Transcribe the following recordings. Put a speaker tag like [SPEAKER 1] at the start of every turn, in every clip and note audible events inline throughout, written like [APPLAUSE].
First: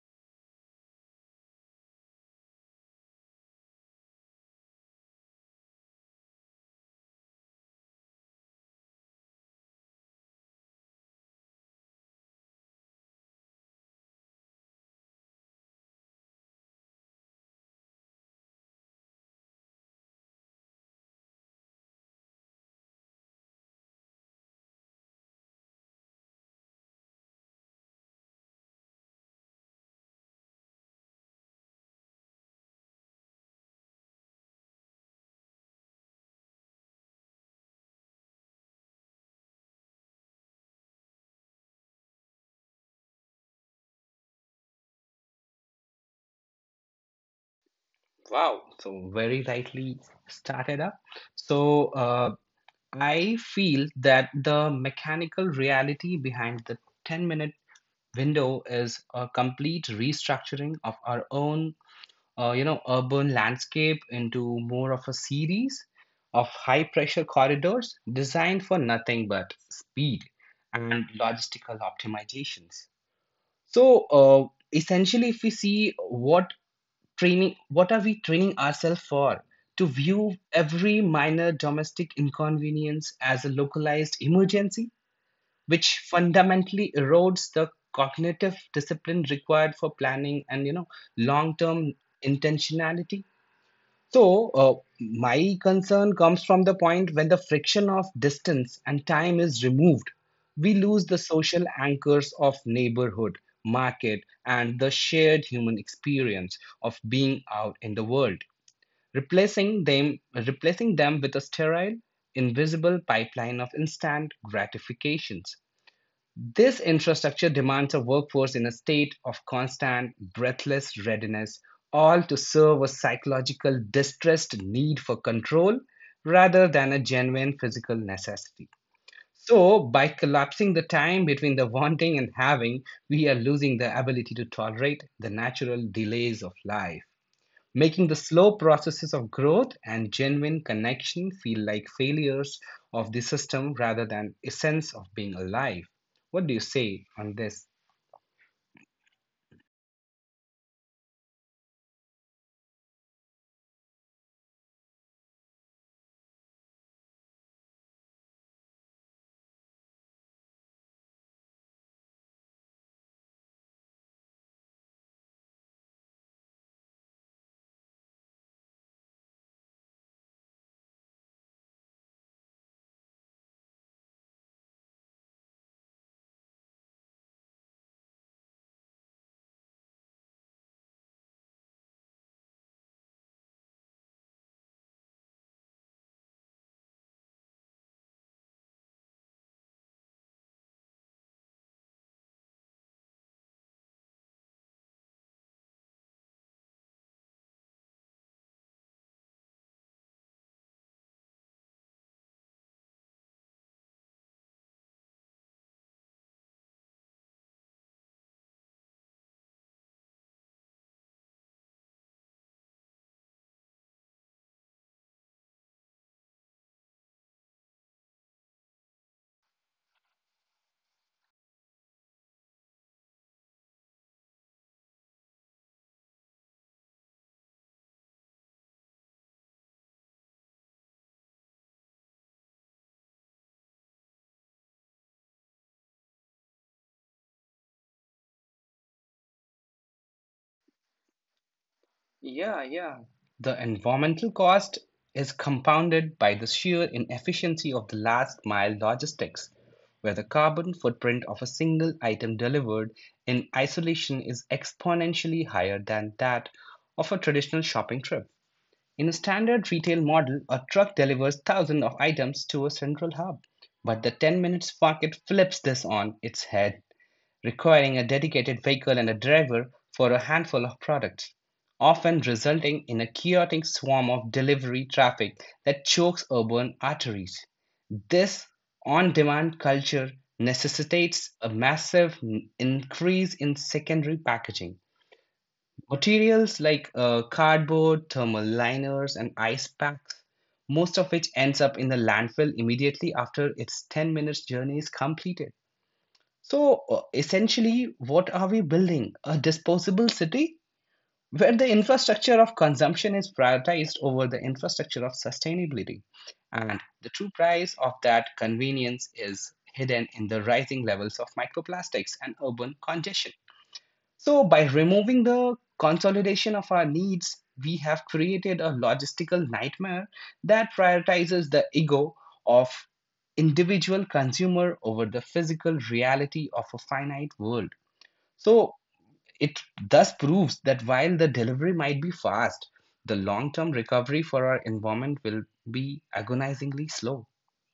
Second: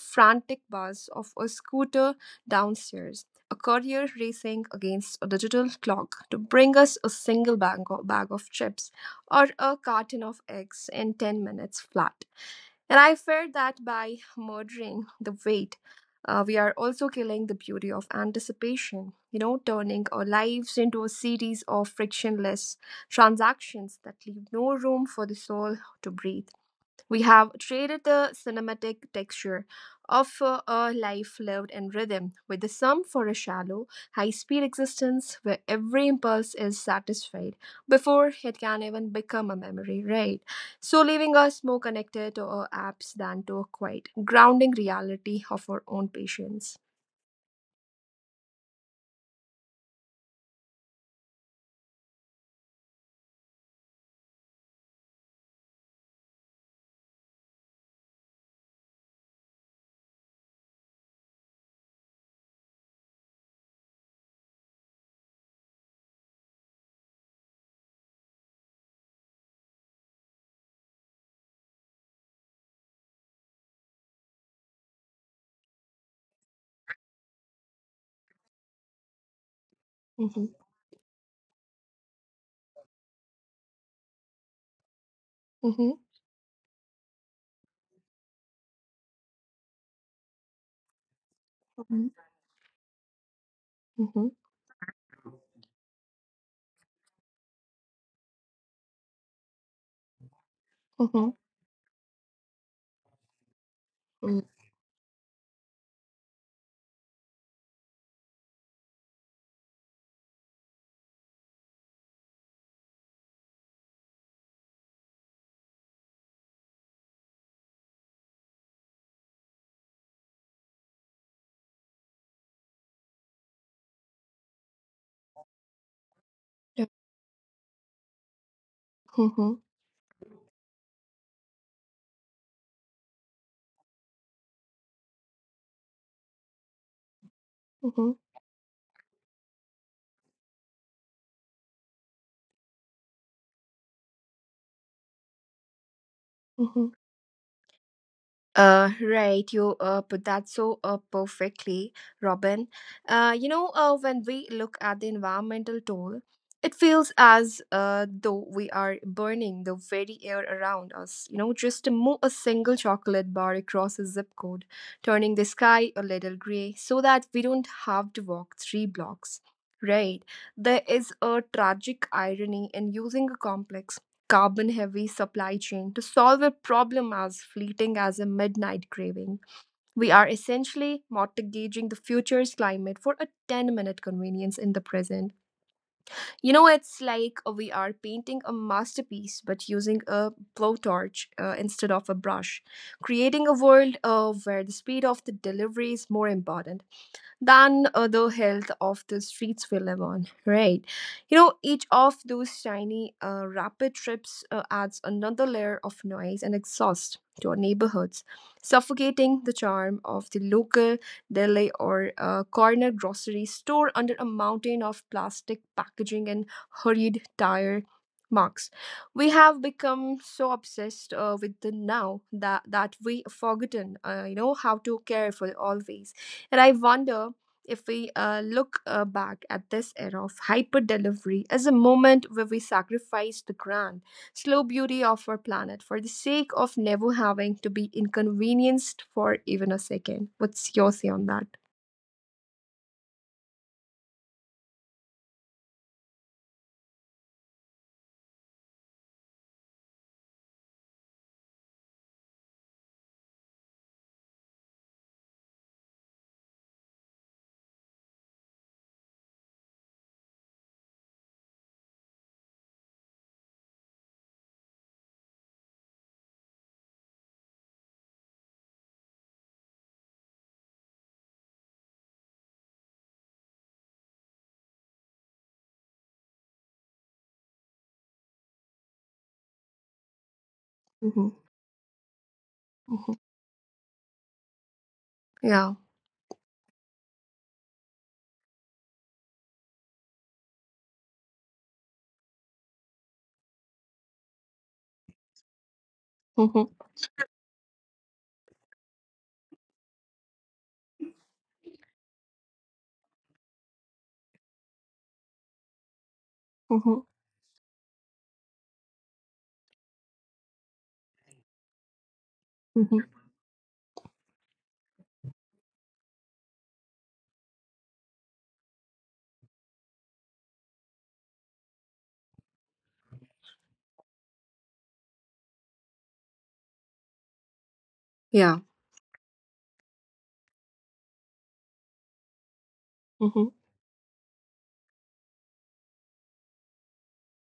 [SPEAKER 1] frantic buzz of a scooter downstairs, a courier racing against a digital clock to bring us a single bag of chips or a carton of eggs in 10 minutes flat. And I fear that by murdering the wait, we are also killing the beauty of anticipation, turning our lives into a series of frictionless transactions that leave no room for the soul to breathe. We have traded the cinematic texture of a life lived in rhythm with the sum for a shallow, high speed existence where every impulse is satisfied before it can even become a memory, right? So, leaving us more connected to our apps than to a quiet, grounding reality of our own patience.
[SPEAKER 2] Wow. So very rightly started up. So I feel that the mechanical reality behind the 10-minute window is a complete restructuring of our own urban landscape into more of a series of high pressure corridors designed for nothing but speed and logistical optimizations. So essentially, if we see what are we training ourselves for, to view
[SPEAKER 1] Mm-hmm,
[SPEAKER 2] every minor domestic inconvenience as a localized emergency,
[SPEAKER 1] mm-hmm,
[SPEAKER 2] which fundamentally erodes the cognitive discipline required for planning and long term intentionality.
[SPEAKER 1] mm-hmm,
[SPEAKER 2] So, my concern comes from the point when the friction of distance and time is removed, we lose the
[SPEAKER 1] mm-hmm,
[SPEAKER 2] social anchors of neighborhood, market,
[SPEAKER 1] mm-hmm.
[SPEAKER 2] and the shared human experience of being out in the world, replacing them, replacing them with a sterile, invisible pipeline of instant gratifications. This infrastructure demands a workforce in a state of constant, breathless readiness, all to serve a psychological, distressed need for control rather than
[SPEAKER 1] Yep.
[SPEAKER 2] a genuine physical necessity.
[SPEAKER 1] Mm-hmm,
[SPEAKER 2] So, by collapsing the time between the wanting and having, we are losing the ability to tolerate the natural delays of life, making
[SPEAKER 1] mm-hmm,
[SPEAKER 2] the slow processes of growth and genuine connection feel like failures of the system rather than essence of being alive. What do you
[SPEAKER 1] mm-hmm.
[SPEAKER 2] say on this?
[SPEAKER 1] Right, you put that so perfectly, Robin. When we look at the environmental toll, it feels as though we are burning the very air around us. Just to move a single chocolate bar across a zip code, turning the sky a little gray so that we don't have to walk 3 blocks. Right, there is a tragic irony in using a complex carbon heavy supply chain to solve a problem as fleeting as a midnight craving. We are essentially mortgaging the future's climate for a 10-minute convenience in the present. It's like we are painting a masterpiece but using a blowtorch instead of a brush, creating a world where the speed of the delivery is more important than the health of the streets we live on, right? Each of those tiny rapid trips adds another layer of noise and exhaust to our neighborhoods, suffocating the charm of the local deli or corner grocery store under a mountain of plastic packaging and hurried tire marks. We have become so obsessed with the now that we forgotten, how to care for the always. And I wonder if we look back at this era of hyper delivery as a moment where we sacrificed the grand, slow beauty of our planet for the sake of never having to be inconvenienced for even a second. What's your say on that?
[SPEAKER 2] Yeah, yeah, the environmental cost is compounded by the sheer inefficiency of the last mile logistics, where the carbon footprint of a single item delivered in isolation is exponentially higher than that of a traditional shopping trip. In a standard retail model, a truck delivers thousands of items to a central hub, but the 10 minutes market flips this on its head, requiring a dedicated vehicle and a driver for a handful of products, often resulting in a chaotic swarm of delivery traffic that chokes urban arteries. This on demand culture necessitates
[SPEAKER 1] Hmm.
[SPEAKER 2] a massive
[SPEAKER 1] Hmm.
[SPEAKER 2] increase in secondary packaging.
[SPEAKER 1] Yeah.
[SPEAKER 2] Materials like cardboard, thermal liners, and ice packs, most of which ends up in the landfill immediately after its 10 minutes journey is completed. So,
[SPEAKER 1] Hmm.
[SPEAKER 2] essentially, what are we building? A disposable city where the infrastructure of consumption is prioritized over the infrastructure of sustainability. And the
[SPEAKER 1] Hmm.
[SPEAKER 2] true price of that convenience is hidden in the rising levels of microplastics and urban
[SPEAKER 1] Hmm.
[SPEAKER 2] congestion. So, by removing the consolidation of our needs, we have created a logistical nightmare that prioritizes the ego of individual consumer over the physical reality of a finite world. So,
[SPEAKER 1] Yeah.
[SPEAKER 2] it thus proves that while the delivery might be fast, the long
[SPEAKER 1] Mm-hmm.
[SPEAKER 2] term recovery for our environment will be agonizingly slow,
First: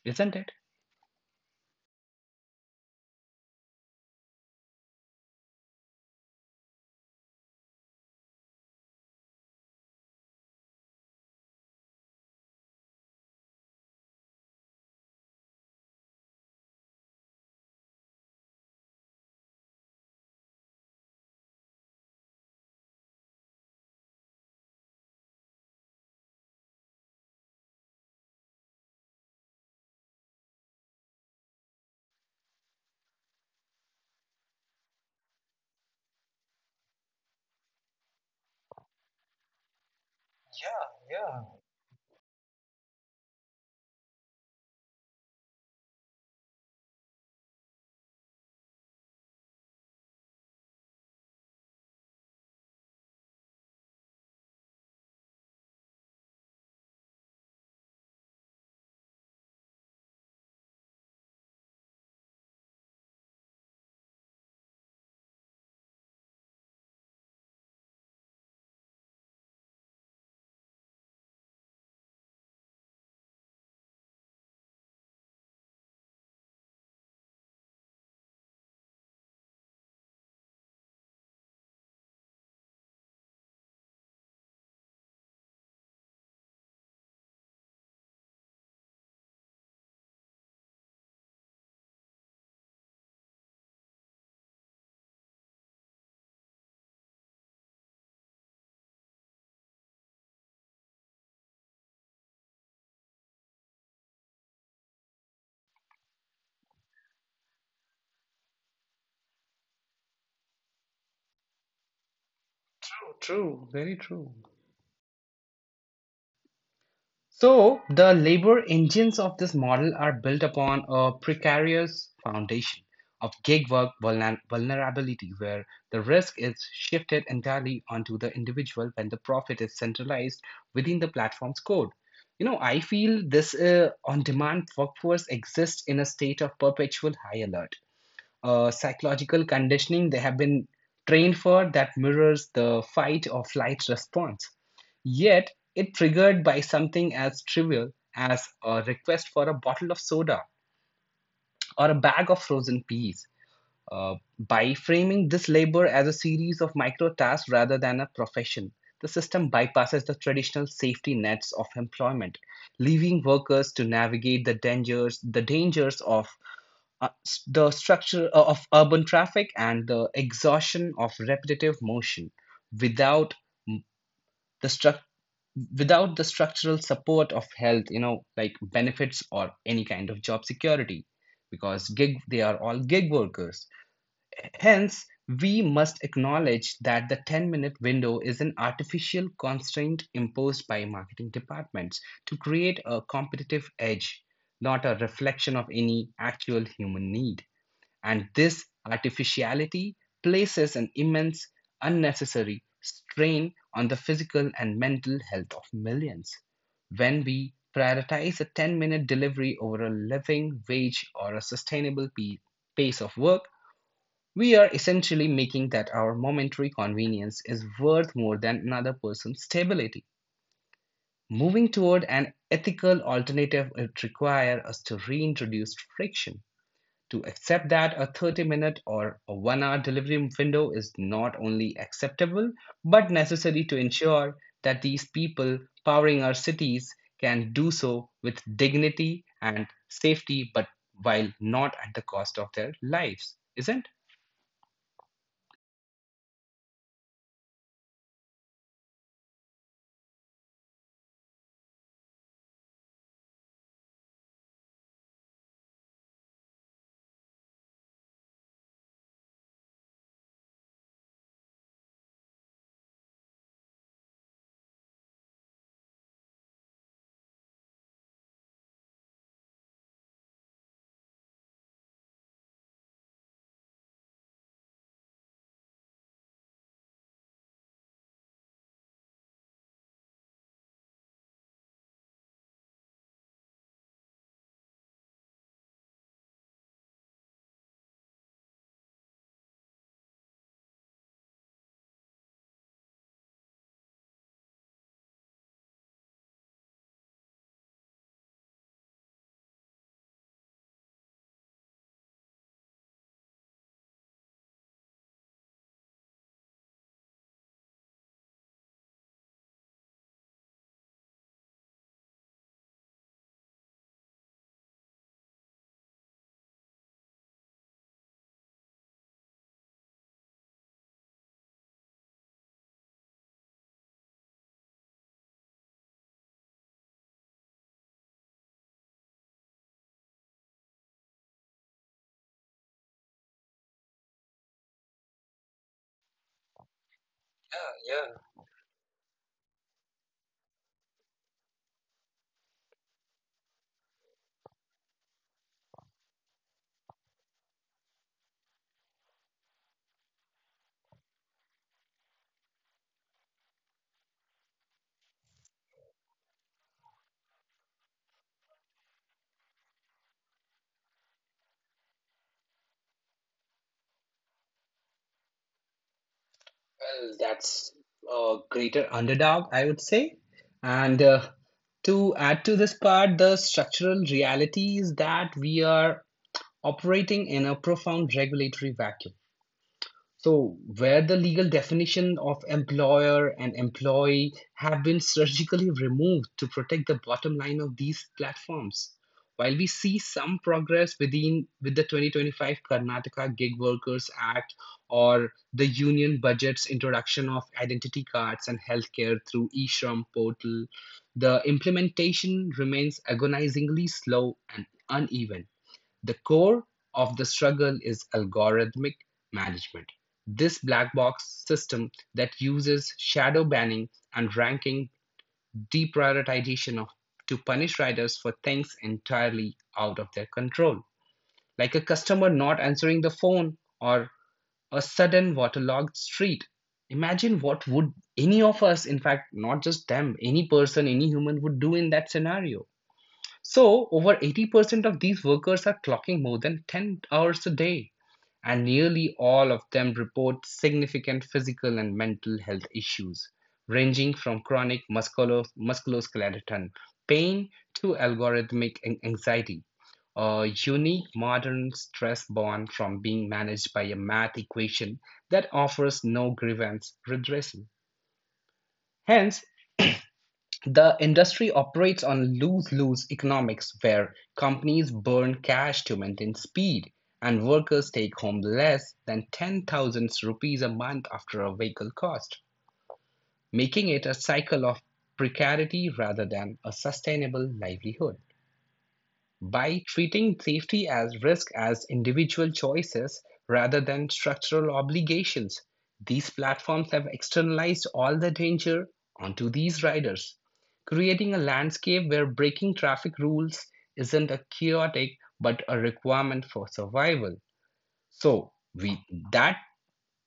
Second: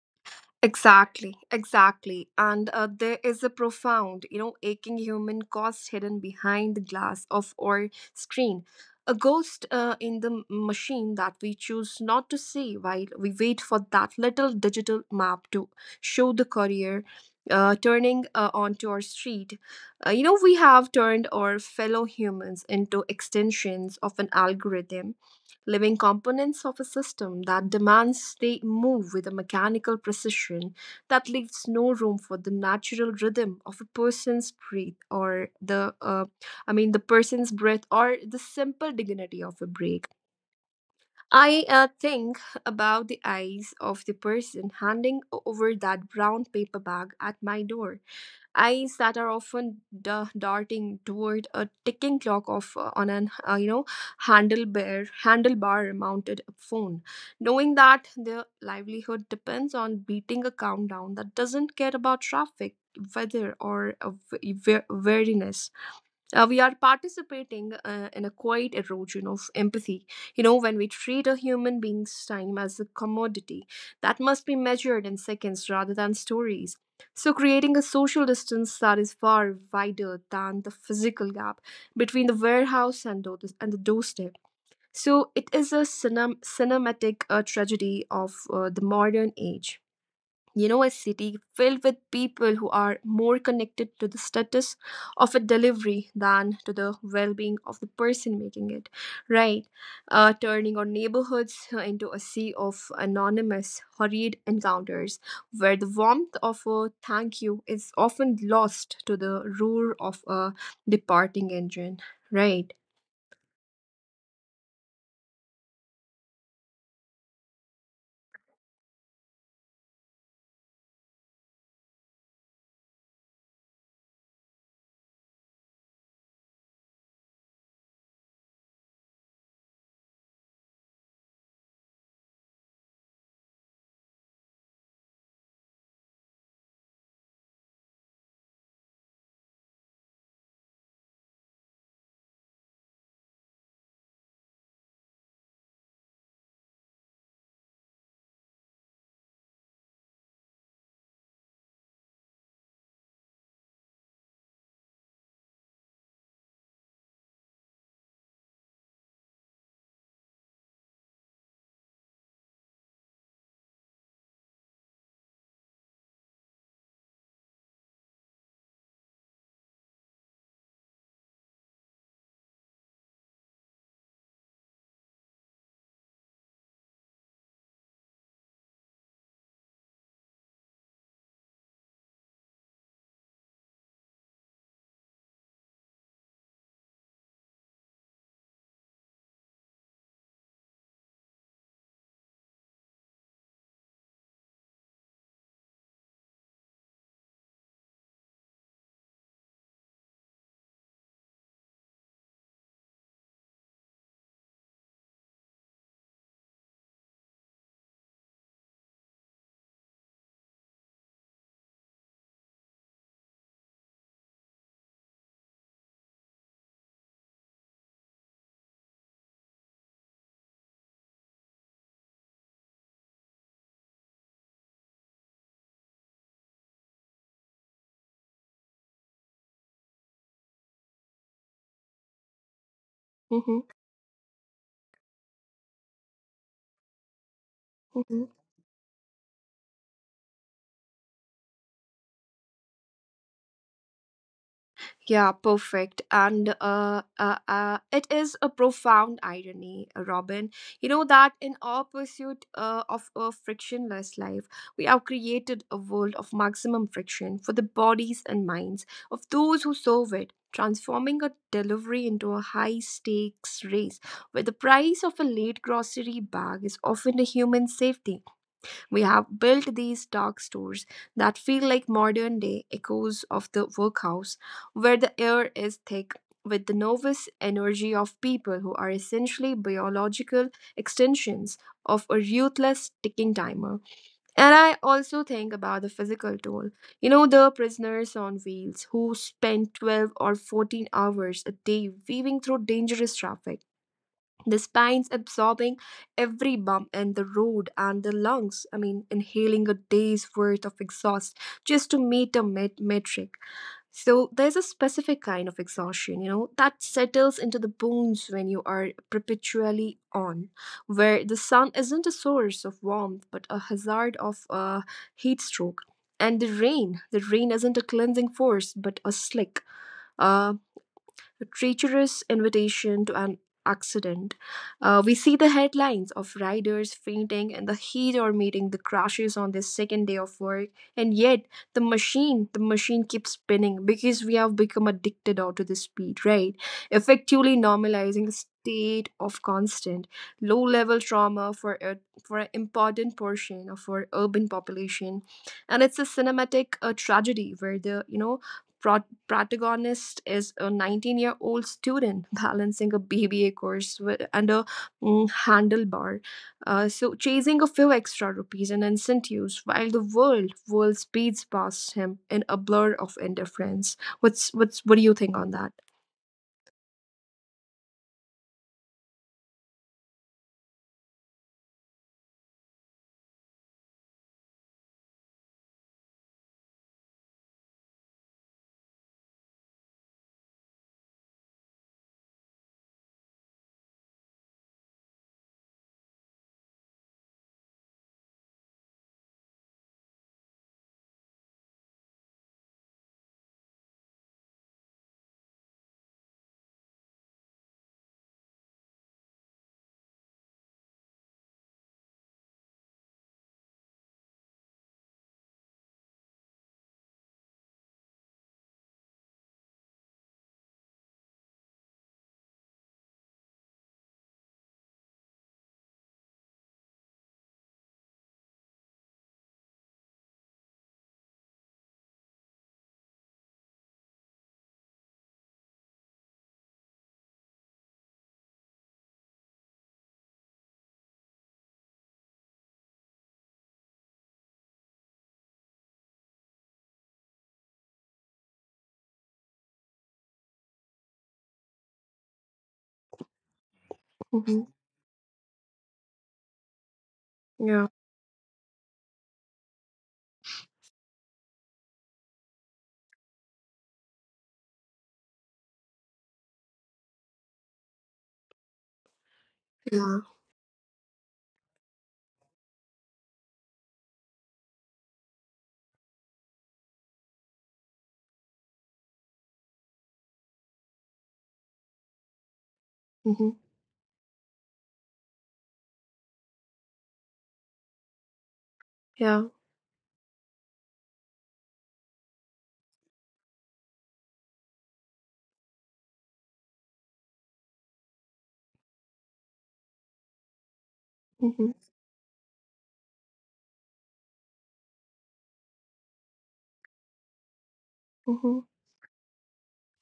[SPEAKER 2] isn't it?
[SPEAKER 1] Exactly, exactly. And there is a profound, aching human cost hidden behind the glass of our screen. A ghost in the machine that we choose not to see while we wait for that little digital map to show the courier turning onto our street. We have turned our fellow humans into extensions of an algorithm living components of a system that demands they move with a mechanical precision that leaves no room for the natural rhythm of a person's breath or the I mean the person's breath or the simple dignity of a break.
[SPEAKER 2] Yeah, yeah.
[SPEAKER 1] I think about the eyes of the person handing over that brown paper bag at my door, eyes that are often darting toward a ticking clock of on an handlebar mounted phone, knowing that their livelihood depends on beating a countdown that doesn't care about traffic, weather or wariness. We are participating in a quiet erosion of empathy. When we treat a human being's time as a commodity that must be measured in seconds rather than stories. So, creating a social distance that is far wider than the physical gap between the warehouse and the doorstep. So, it is a cinematic tragedy of the modern age. A city filled with people who are more connected to the status of a delivery than to the well being of the person making it, right? Turning our neighborhoods into a sea of anonymous, hurried encounters where the warmth of a thank you is often lost to the roar of a departing engine, right?
[SPEAKER 2] True, true, very true. So, the labor engines of this model are built upon a precarious foundation of gig work vulnerability, where the risk is shifted entirely onto the individual when the profit is centralized within the platform's code. You know, I feel this on demand workforce exists in a state of perpetual high alert, psychological conditioning they have been trained for that mirrors the fight or flight response. Yet, it triggered by something as trivial as a request for a bottle of soda or a bag of frozen peas. By framing this labor as a series of micro tasks rather than a profession, the system bypasses the traditional safety nets of employment, leaving workers to navigate the dangers of the structure of urban traffic and the exhaustion of repetitive motion without mm, the struc- without the structural support of health, like benefits or any kind of job security, because gig they are all gig workers. Hence, we must acknowledge that the 10-minute window is an artificial constraint imposed by marketing departments to create a competitive edge, not a reflection of any actual human need. And this artificiality places an immense, unnecessary strain on the physical and mental health of millions. When we prioritize a 10-minute delivery over a living wage or a sustainable pace of work, we are essentially making that our momentary convenience is worth more than another person's stability. Moving toward an ethical alternative would require us to reintroduce friction, to accept that a 30 minute or a 1 hour delivery window is not only acceptable but necessary
[SPEAKER 1] Hmm.
[SPEAKER 2] to ensure that these people powering our cities can do so with dignity and safety, but while not at the cost of their lives, isn't?
[SPEAKER 1] Yeah, perfect. And it is a profound irony, Robin. You know that in our pursuit of a frictionless life, we have created a world of maximum friction for the bodies and minds of those who serve it, transforming a delivery into a high stakes race where the price of a late grocery bag is often a human safety. We have built these dark stores that feel like modern day echoes of the workhouse, where the air is thick with the nervous energy of people who are essentially biological extensions of a ruthless ticking timer. And I also think about the physical toll. The prisoners on wheels who spend 12 or 14 hours a day weaving through dangerous traffic, the spine's absorbing every bump in the road and the lungs, I mean, inhaling a day's worth of exhaust just to meet a metric. So there's a specific kind of exhaustion, that settles into the bones when you are perpetually on, where the sun isn't a source of warmth but a hazard of a heat stroke, and the rain isn't a cleansing force but a slick, uh, a treacherous invitation to an accident. We see the headlines of riders fainting in the heat or meeting the crashes on their second day of work, and yet the machine keeps spinning because we have become addicted out to the speed, right? Effectively
[SPEAKER 2] Yeah.
[SPEAKER 1] normalizing a state of constant low-level trauma for an important portion of our urban population, and it's a cinematic tragedy where the protagonist is a 19-year-old student balancing a BBA course and a handlebar. So, chasing a few extra rupees and incentives while the world speeds past him in a blur of indifference. What do you think on that?
[SPEAKER 2] Well, that's a greater underdog, I would say. And to add to this part, the structural reality is that we are operating in a profound regulatory vacuum. So, where the legal definition of employer and employee have been surgically [LAUGHS] removed to protect the bottom line of these platforms. While we see some progress with the 2025 Karnataka Gig Workers Act or the union budget's introduction of identity cards and healthcare through eShram portal, the implementation remains agonizingly slow and uneven. The core of the struggle is algorithmic management. This black box system that uses shadow banning and ranking deprioritization of, to punish riders for things entirely out of their control, like a customer not answering the phone or a sudden waterlogged street. Imagine what would any of us, in fact, not just them, any person, any human would do in that scenario. So, over 80% of these workers are clocking more than 10 hours a day, and nearly all of them report significant physical and mental health issues, ranging from
[SPEAKER 1] Hmm.
[SPEAKER 2] chronic musculoskeletal pain to
[SPEAKER 1] Yeah,
[SPEAKER 2] algorithmic anxiety, a unique modern stress born from being managed by a math equation that offers no grievance redressal. Hence,
[SPEAKER 1] yeah.
[SPEAKER 2] the industry operates on lose-lose economics where companies burn cash to maintain speed, and workers take home less than 10,000 rupees a month after a vehicle cost,
[SPEAKER 1] Hmm.
[SPEAKER 2] making it a cycle of precarity rather than a sustainable livelihood.
[SPEAKER 1] Yeah.
[SPEAKER 2] By treating safety as risk as individual choices rather than structural obligations, these platforms have externalized all the danger onto these riders, creating a
[SPEAKER 1] Hmm.
[SPEAKER 2] landscape where breaking traffic rules isn't a chaotic but a requirement for survival. So,
[SPEAKER 1] Hmm.
[SPEAKER 2] with that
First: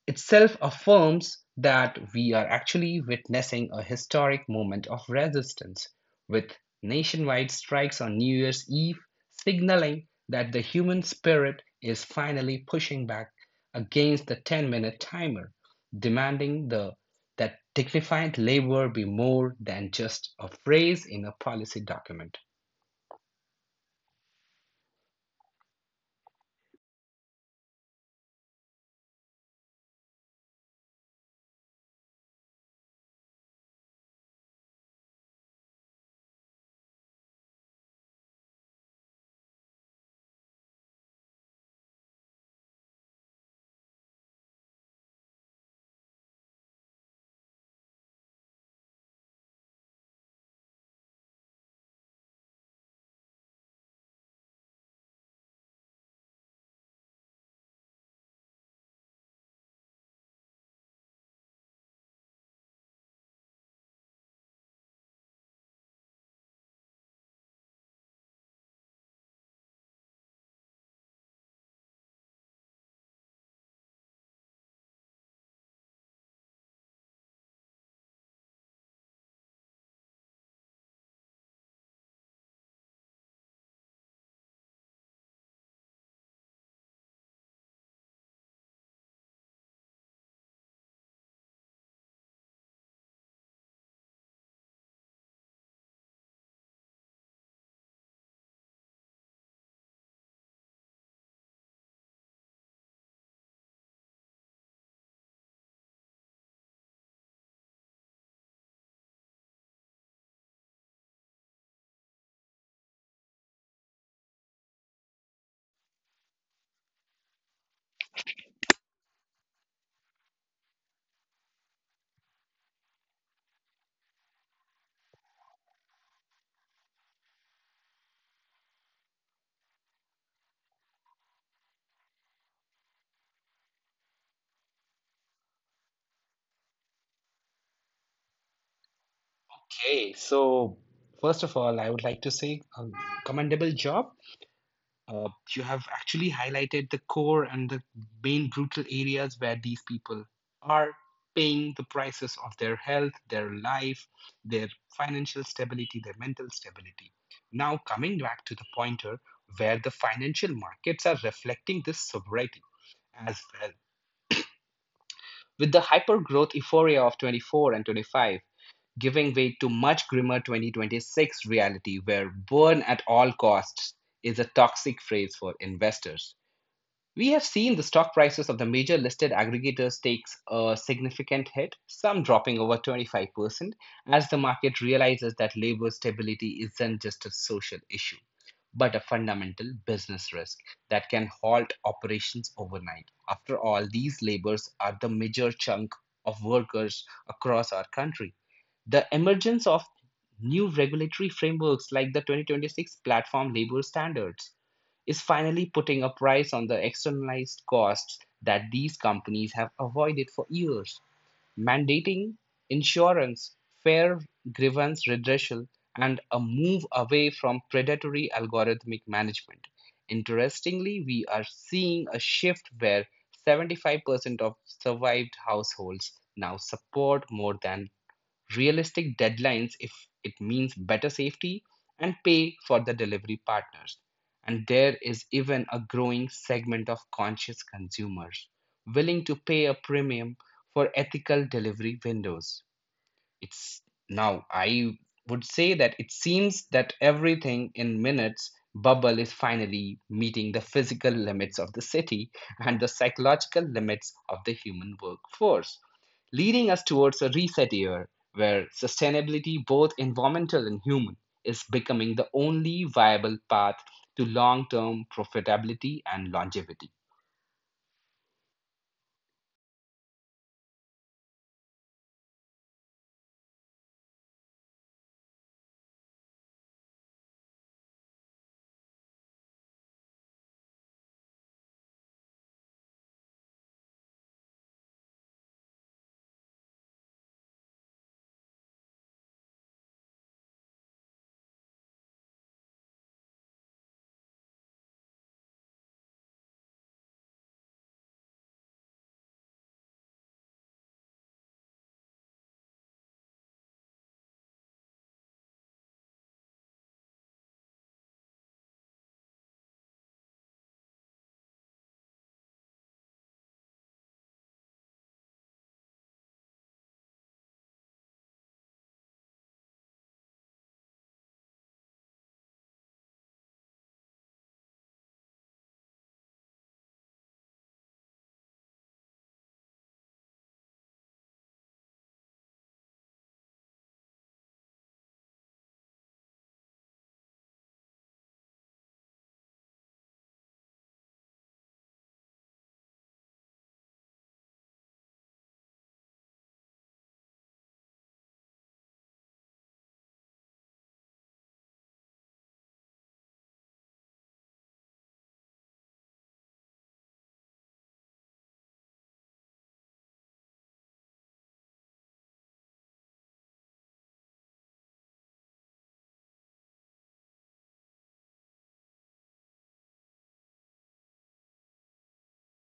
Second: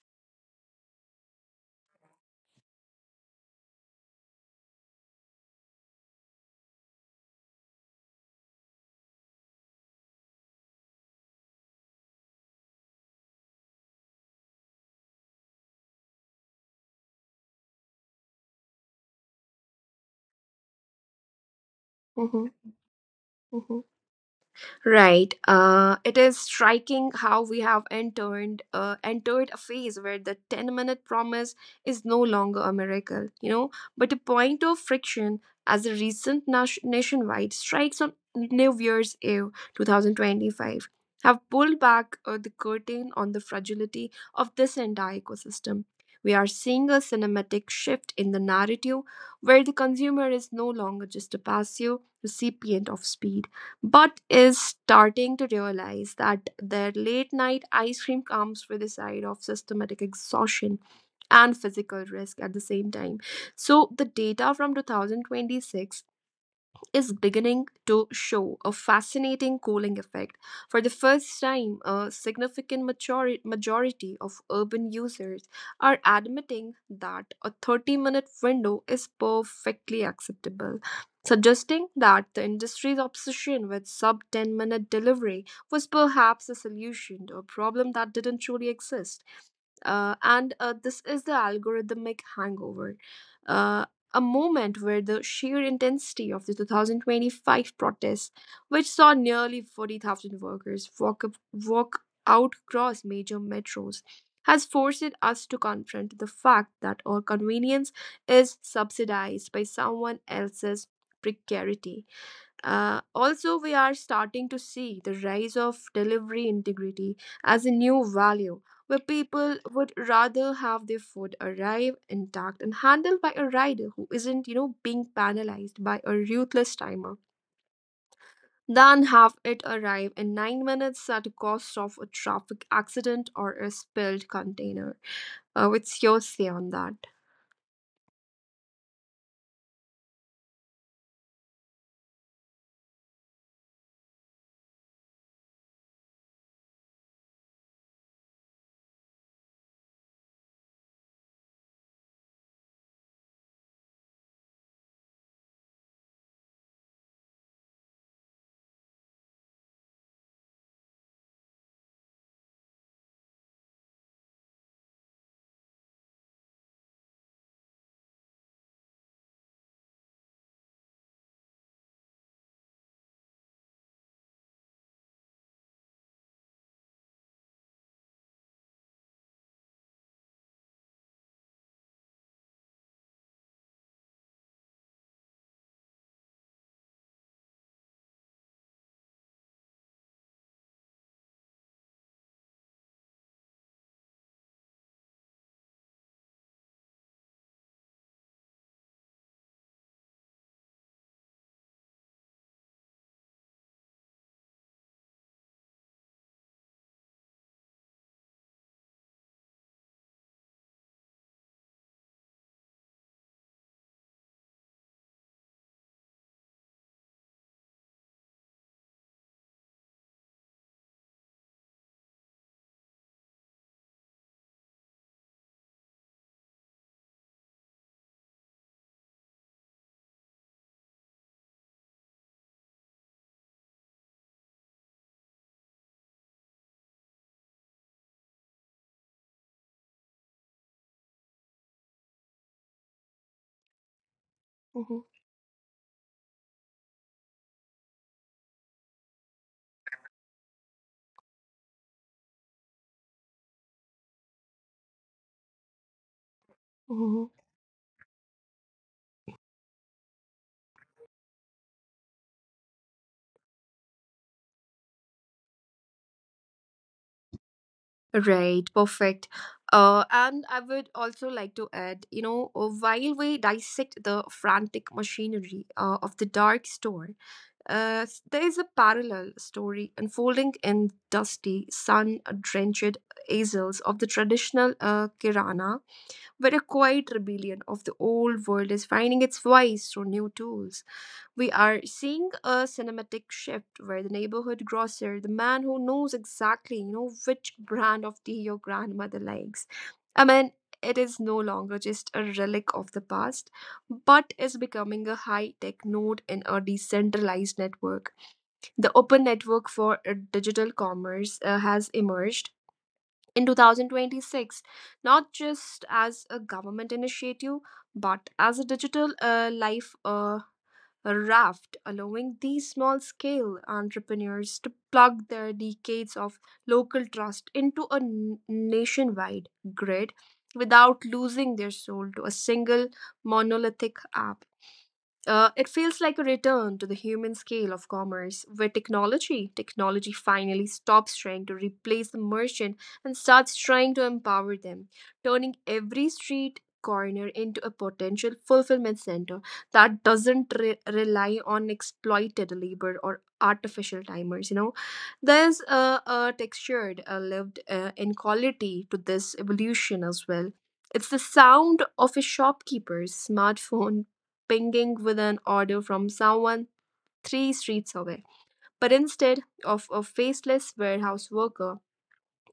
[SPEAKER 2] itself affirms that we are actually witnessing a historic moment of resistance, with nationwide strikes on New Year's Eve signaling that the human spirit is finally pushing back against the 10-minute timer, demanding that dignified labor be more than just a phrase in a policy document.
[SPEAKER 1] Hmm. Hmm. Right. It is striking how we have entered a phase where the 10 minute promise is no longer a miracle, but a point of friction. As the recent nationwide strikes on New Year's Eve 2025 have pulled back the curtain on the fragility of this entire ecosystem, we are seeing a cinematic shift in the narrative where the consumer is no longer just a passive recipient of speed but is starting to realize that their late night ice cream comes with a side of systematic exhaustion and physical risk at the same time. So, the data from 2026 is beginning to show a fascinating cooling effect. For the first time, a significant majority of urban users are admitting that a 30-minute window is perfectly acceptable, suggesting that the industry's obsession with sub 10-minute delivery was perhaps a solution to a problem that didn't truly exist. And this is the algorithmic hangover. Uh, a moment where the sheer intensity of the 2025 protests, which saw nearly 40,000 workers walk out across major metros, has forced us to confront the fact that our convenience is subsidized by someone else's precarity. Also, we are starting to see the rise of delivery integrity as a new value, where people would rather have their food arrive intact and handled by a rider who isn't, being penalized by a ruthless timer than have it arrive in 9 minutes at the cost of a traffic accident or a spilled container. What's your say on that?
[SPEAKER 2] Okay, so first of all, I would like to say a commendable job. Uh, you have actually highlighted the core and the main brutal areas where these people are paying the prices of their health, their life, their financial stability, their mental stability. Now, coming back to the pointer, where the financial markets are reflecting this sobriety as well. With the hypergrowth euphoria of 24 and 25 giving way to much grimmer 2026 reality, where burn at all costs is a toxic phrase for investors. We have seen the stock prices of the major listed aggregators takes a significant hit, some dropping over 25%, as the market realizes that labor stability isn't just a social issue, but a fundamental business risk that can halt operations overnight. After all, these laborers are the major chunk of workers across our country. The emergence of new regulatory frameworks like the 2026 Platform Labor Standards is finally putting a price on the externalized costs that these companies have avoided for years. Mandating insurance, fair grievance redressal, and a move away from predatory algorithmic management. Interestingly, we are seeing a shift where 75% of survived households now support more than realistic deadlines, if it means better safety and pay for the delivery partners. And there is even a growing segment of conscious consumers willing to pay a premium for ethical delivery windows. It's, now I
[SPEAKER 1] Mhm,
[SPEAKER 2] would say, that it seems that everything in minutes bubble is finally meeting the physical limits of the city and the psychological limits of the human workforce, leading us towards a
[SPEAKER 1] mhm.
[SPEAKER 2] reset year, where sustainability, both environmental and human, is becoming the only viable path to long term profitability and longevity.
[SPEAKER 1] Right, perfect. And I would also like to add, while we dissect the frantic machinery of the dark store, there is a parallel story unfolding in dusty, sun-drenched aisles of the traditional Kirana, where a quiet rebellion of the old world is finding its voice through new tools. We are seeing a cinematic shift where the neighborhood grocer, the man who knows exactly, which brand of tea your grandmother likes. I mean, it is no longer just a relic of the past, but is becoming a high tech node in a decentralized network. The open network for digital commerce has emerged in 2026, not just as a government initiative, but as a digital life. Raft, allowing these small scale entrepreneurs to plug their decades of local trust into a nationwide grid without losing their soul to a single monolithic app. It feels like a return to the human scale of commerce, where technology finally stops trying to replace the merchant and starts trying to empower them, turning every street corner into a potential fulfillment center that doesn't rely on exploited labor or artificial timers. You know, there's a textured, a lived in quality to this evolution as well. It's the sound of a shopkeeper's smartphone pinging with an order from someone three streets away. But instead of a faceless warehouse worker,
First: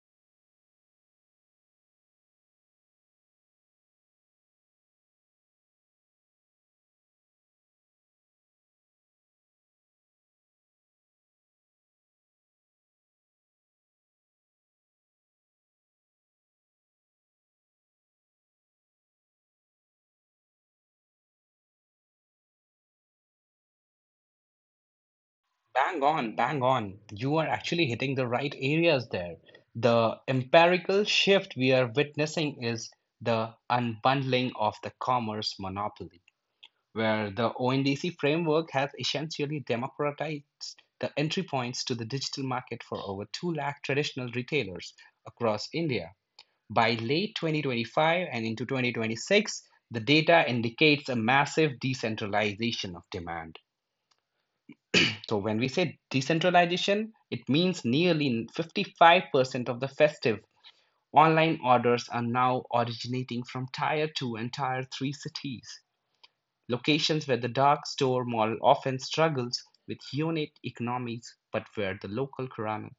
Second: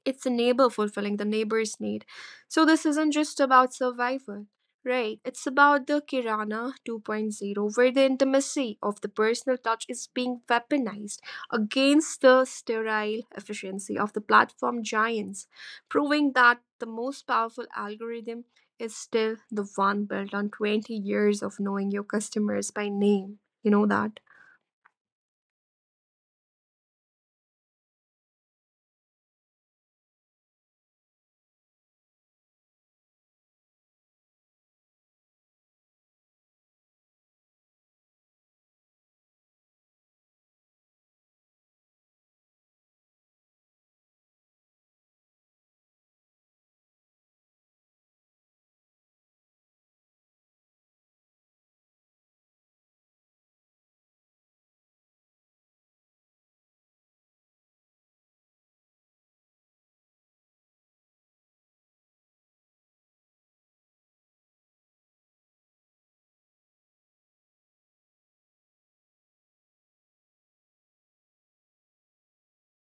[SPEAKER 1] it's a neighbor fulfilling the neighbor's need. So this isn't just about survival, right? It's about the Kirana 2.0, where the intimacy of the personal touch is being weaponized against the sterile efficiency of the platform giants, proving that the most powerful algorithm is still the one built on 20 years of knowing your customers by name. You know that?
[SPEAKER 2] Bang on, bang on. You are actually hitting the right areas there. The empirical shift we are witnessing is the unbundling of the commerce monopoly, where the ONDC framework has essentially democratized the entry points to the digital market for over 2 lakh traditional retailers across India. By late 2025 and into 2026, the data indicates a massive decentralization of demand. So when we say decentralization, it means nearly 55% of the festive online orders are now originating from tier 2 and tier 3 cities, locations where the dark store model often struggles with unit economics but where the local kurana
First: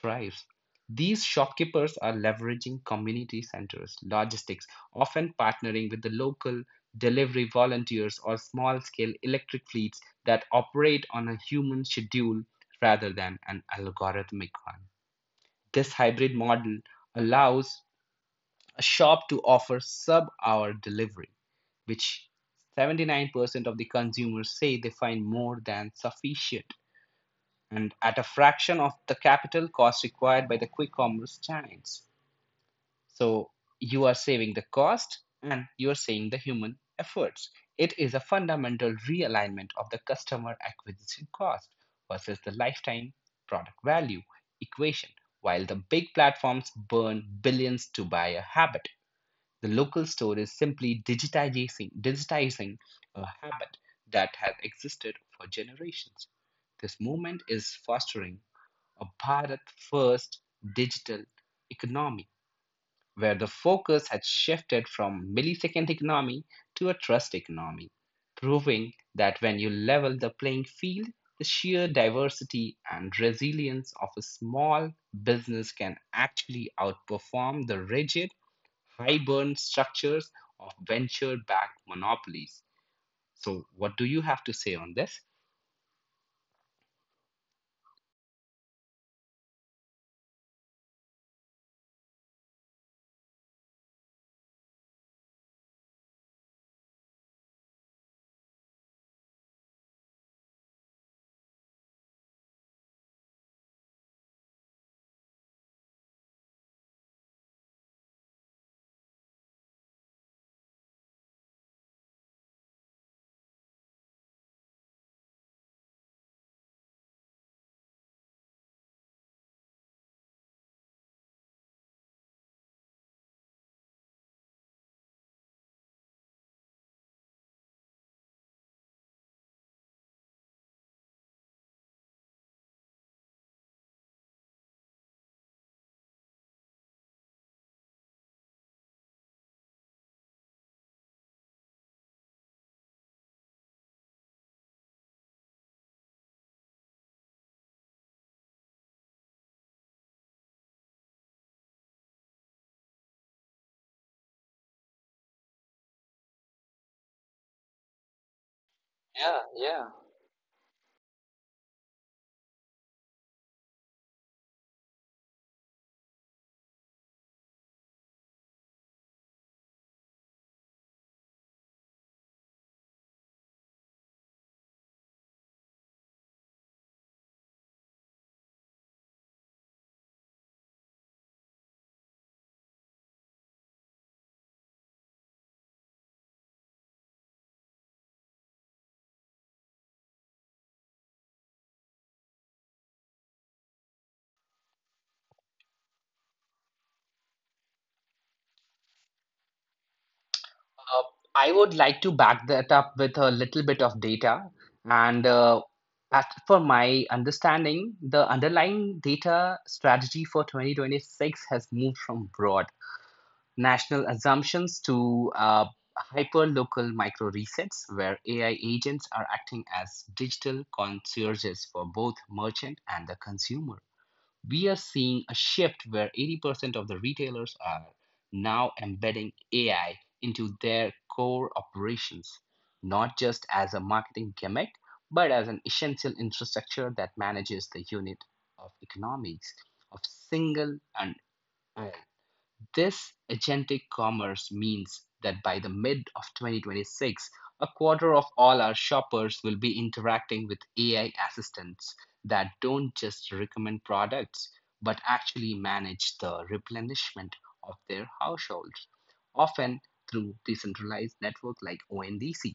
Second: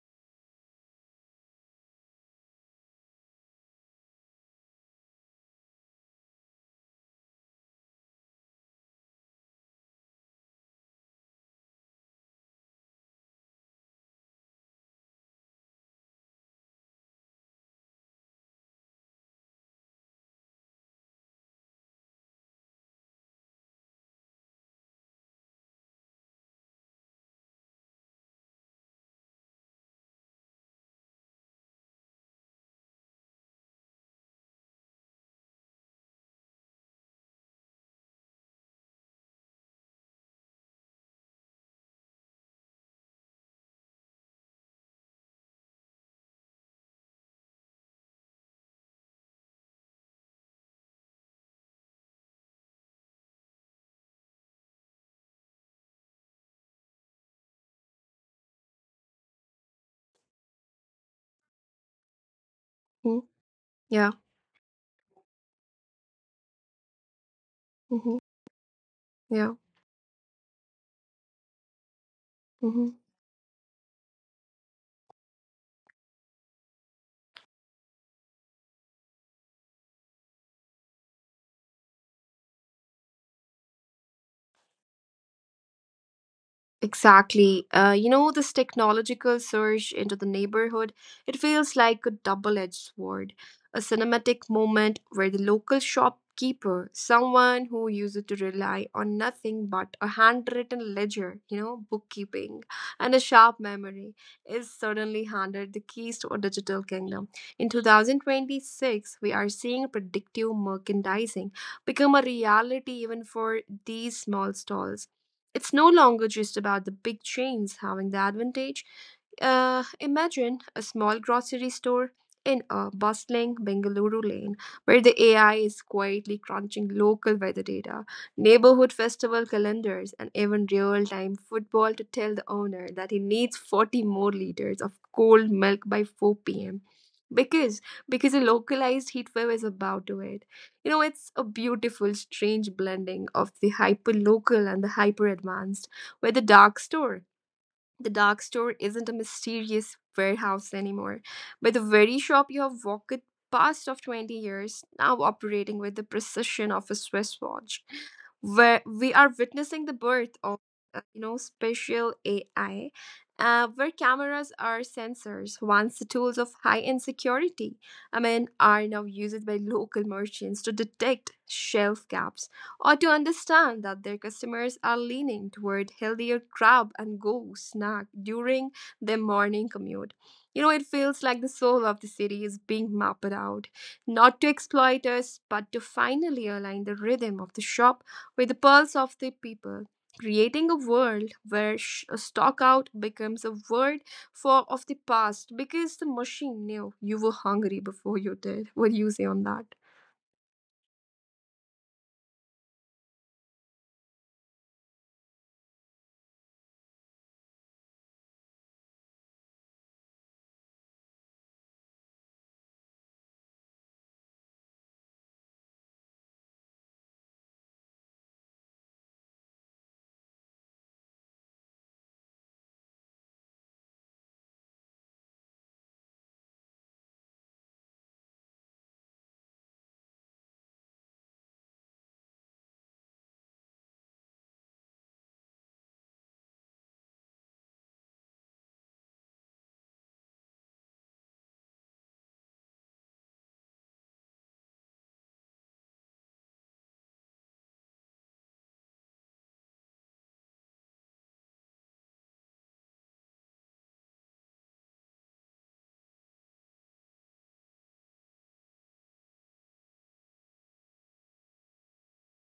[SPEAKER 2] thrives. These shopkeepers are leveraging community centers, logistics, often partnering with the local delivery volunteers or small scale electric fleets that operate on a human schedule rather than an algorithmic one. This hybrid model allows a shop to offer sub hour delivery, which 79% of the consumers say they find more than sufficient, and at a fraction of the capital cost required by the quick commerce giants. So you are saving the cost and you are saving the human efforts. It is a fundamental realignment of the customer acquisition cost versus the lifetime product value equation, while the big platforms burn billions to buy a habit. The local store is simply digitizing a habit that has existed for generations. This movement is fostering a Bharat first digital economy,
[SPEAKER 1] Hmm?
[SPEAKER 2] where the focus
[SPEAKER 1] Yeah.
[SPEAKER 2] has shifted from millisecond economy to a trust economy,
[SPEAKER 1] Hmm.
[SPEAKER 2] proving that
[SPEAKER 1] Yeah.
[SPEAKER 2] when you level the playing field, the sheer diversity
[SPEAKER 1] Hmm.
[SPEAKER 2] and resilience of a small business can actually outperform the rigid high burn structures of venture backed monopolies. So, what do you have to say on this?
[SPEAKER 1] Exactly. You know, this technological surge into the neighborhood, it feels like a double edged sword. A cinematic moment where the local shopkeeper, someone who used to rely on nothing but a handwritten ledger, you know, bookkeeping, and a sharp memory, is suddenly handed the keys to a digital kingdom. In 2026, we are seeing predictive merchandising become a reality even for these small stalls. It's no longer just about the big chains having the advantage. Imagine a small grocery store in a bustling Bengaluru lane where the AI is quietly crunching local weather data, neighborhood festival calendars, and even real time football to tell the owner that he needs 40 more liters of cold milk by 4 pm. Because because a localized heat wave is about to hit. You know, it's a beautiful, strange blending of the hyper local and the hyper advanced, where the dark store isn't a mysterious warehouse anymore, but the very shop you have walked past of 20 years, now operating with the precision of a Swiss watch. Where we are witnessing the birth of, you know, spatial AI, where cameras are sensors, once the tools of high-end security, I mean, are now used by local merchants to detect shelf gaps or to understand that their customers are leaning toward healthier grab and go snack during their morning commute. You know, it feels like the soul of the city is being mapped out, not to exploit us, but to finally align the rhythm of the shop with the pulse of the people. Creating a world where a stockout becomes a word for of the past because the machine knew you were hungry before you did. What do you say on that?
[SPEAKER 2] Uh, I would like to back that up with a little bit of data. And as for my understanding, the underlying data strategy for 2026 has moved from broad national assumptions to hyper local micro resets, where AI agents are acting as digital concierges for both merchant and the consumer. We are seeing a shift where 80% of the retailers are now embedding AI into their core operations, not just as a marketing gimmick, but as an essential infrastructure that manages the unit of economics of single. And uh, this agentic commerce means that by the mid of 2026, a quarter of all our shoppers will be interacting with AI assistants that don't just recommend products, but actually manage the replenishment of their households, often through decentralized network like ONDC.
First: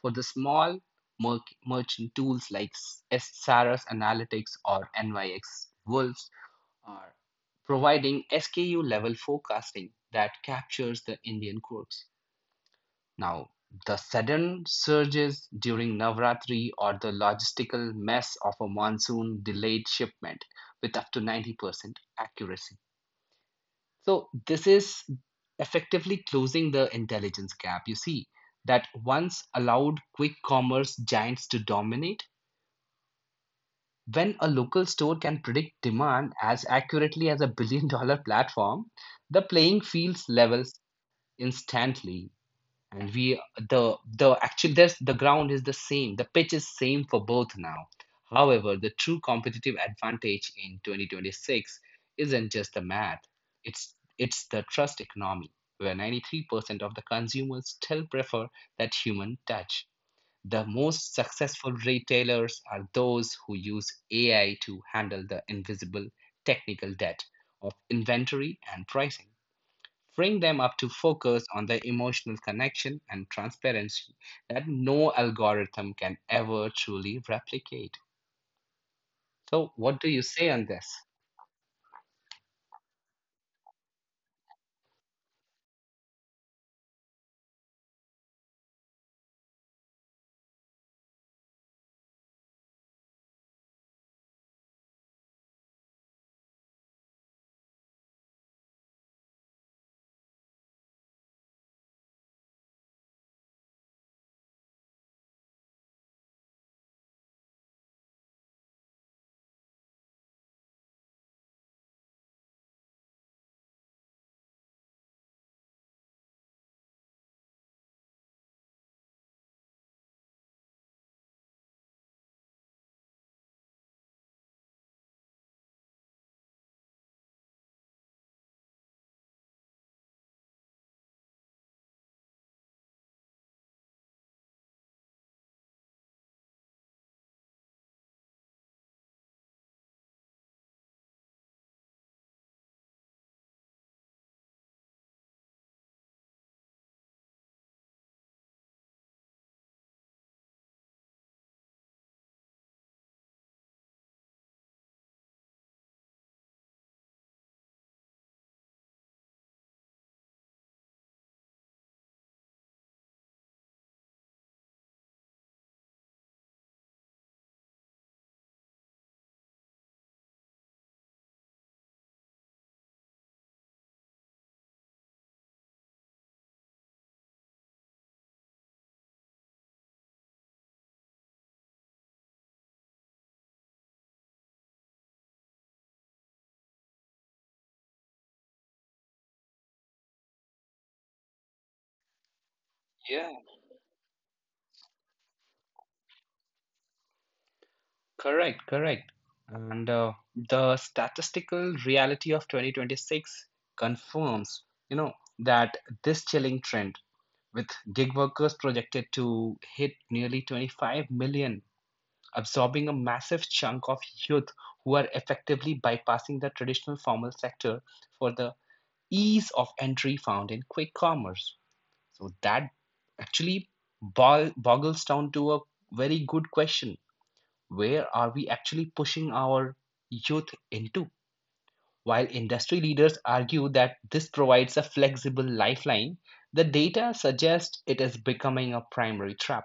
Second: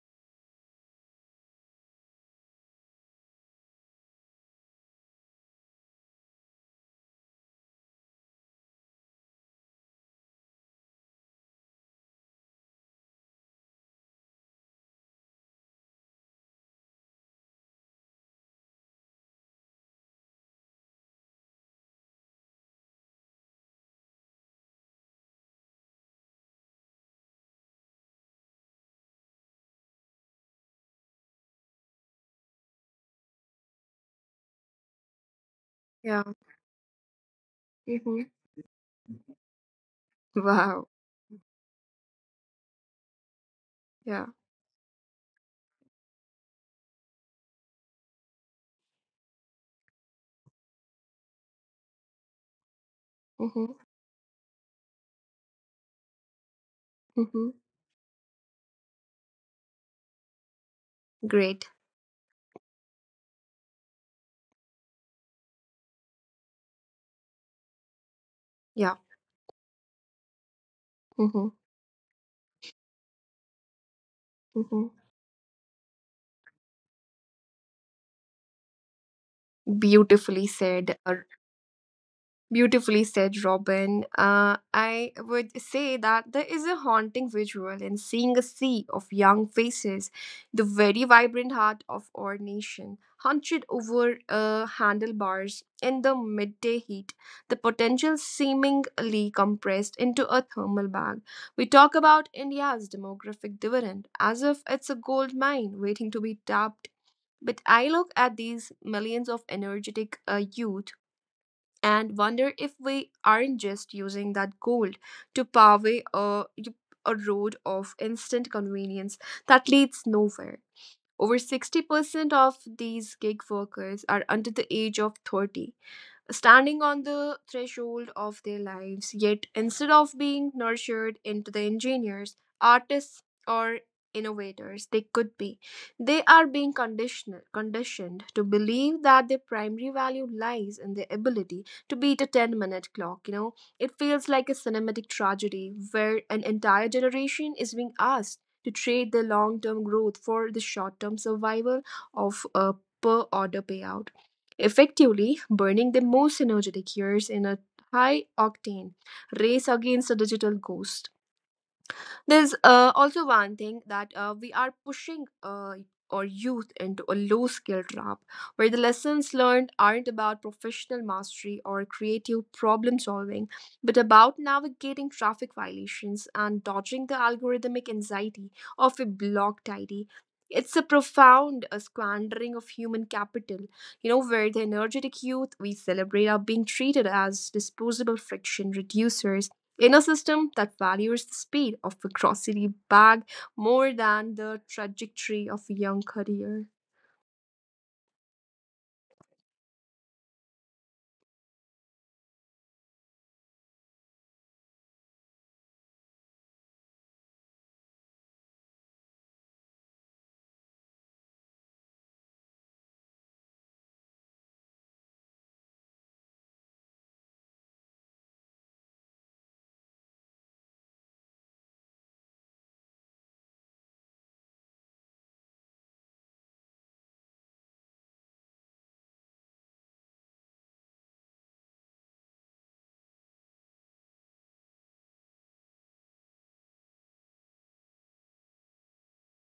[SPEAKER 2] For the small merchant tools like SRS Analytics or NYX Wolves are providing SKU level forecasting that captures the Indian quirks. Now, the sudden surges during Navratri or the logistical mess of a monsoon delayed shipment with up to 90% accuracy. So, this is effectively closing the intelligence gap. You see, that once allowed quick commerce giants to dominate. When a local store can predict
[SPEAKER 1] Yeah.
[SPEAKER 2] demand as accurately as a $1 billion
[SPEAKER 1] Hmm.
[SPEAKER 2] platform, the playing fields levels
[SPEAKER 1] Wow.
[SPEAKER 2] instantly. And we
[SPEAKER 1] Yeah.
[SPEAKER 2] the actually, there's the ground is the same. The pitch is same for both now. However, the true competitive advantage in 2026 isn't just the math.
[SPEAKER 1] Hmm.
[SPEAKER 2] It's the trust economy, where 93% of the
[SPEAKER 1] Hmm.
[SPEAKER 2] consumers still prefer that human touch. The most
[SPEAKER 1] Great.
[SPEAKER 2] successful retailers are those who use AI to handle the invisible technical debt of inventory and
[SPEAKER 1] Yeah.
[SPEAKER 2] pricing, freeing them up to focus
[SPEAKER 1] Hmm.
[SPEAKER 2] on the emotional connection and transparency that
[SPEAKER 1] Hmm.
[SPEAKER 2] no algorithm can ever truly replicate. So, what do you
[SPEAKER 1] Beautifully
[SPEAKER 2] say on this?
[SPEAKER 1] said. uh, Beautifully said, Robin. I would say that there is a haunting visual in seeing a sea of young faces, the very vibrant heart of our nation, hunched over handlebars in the midday heat, the potential seemingly compressed into a thermal bag. We talk about India's demographic dividend as if it's a gold mine waiting to be tapped. But I look at these millions of energetic youth and wonder if we aren't just using that gold to pave a, a road of instant convenience that leads nowhere. Over 60% of these gig workers are under the age of 30, standing on the threshold of their lives. Yet, instead of being nurtured into the engineers, artists, or innovators they could be, they are being conditioned to believe that their primary value lies in their ability to beat a 10-minute clock. You know, it feels like a cinematic tragedy where an entire generation is being asked to trade their long term growth for the short term survival of a per order payout, effectively burning the most energetic years in a high octane race against a digital ghost. There's also one thing that we are pushing our youth into a low skill trap where the lessons learned aren't about professional mastery or creative problem solving, but about navigating traffic violations and dodging the algorithmic anxiety of a blocked ID. It's a profound squandering of human capital, you know, where the energetic youth we celebrate are being treated as disposable friction reducers in a system that values the speed of a grocery
[SPEAKER 2] Yeah,
[SPEAKER 1] bag more than the trajectory of a young career.
[SPEAKER 2] correct, correct. And the statistical reality of 2026 confirms, you know, that this chilling trend with gig workers projected to hit nearly 25 million, absorbing a massive chunk of youth who are effectively bypassing the traditional formal sector for the ease of entry found in quick commerce. So that actually boggles down to a very good question. Where are we actually pushing our youth into? While industry leaders argue that this provides a flexible lifeline, the data suggests it is becoming a primary trap,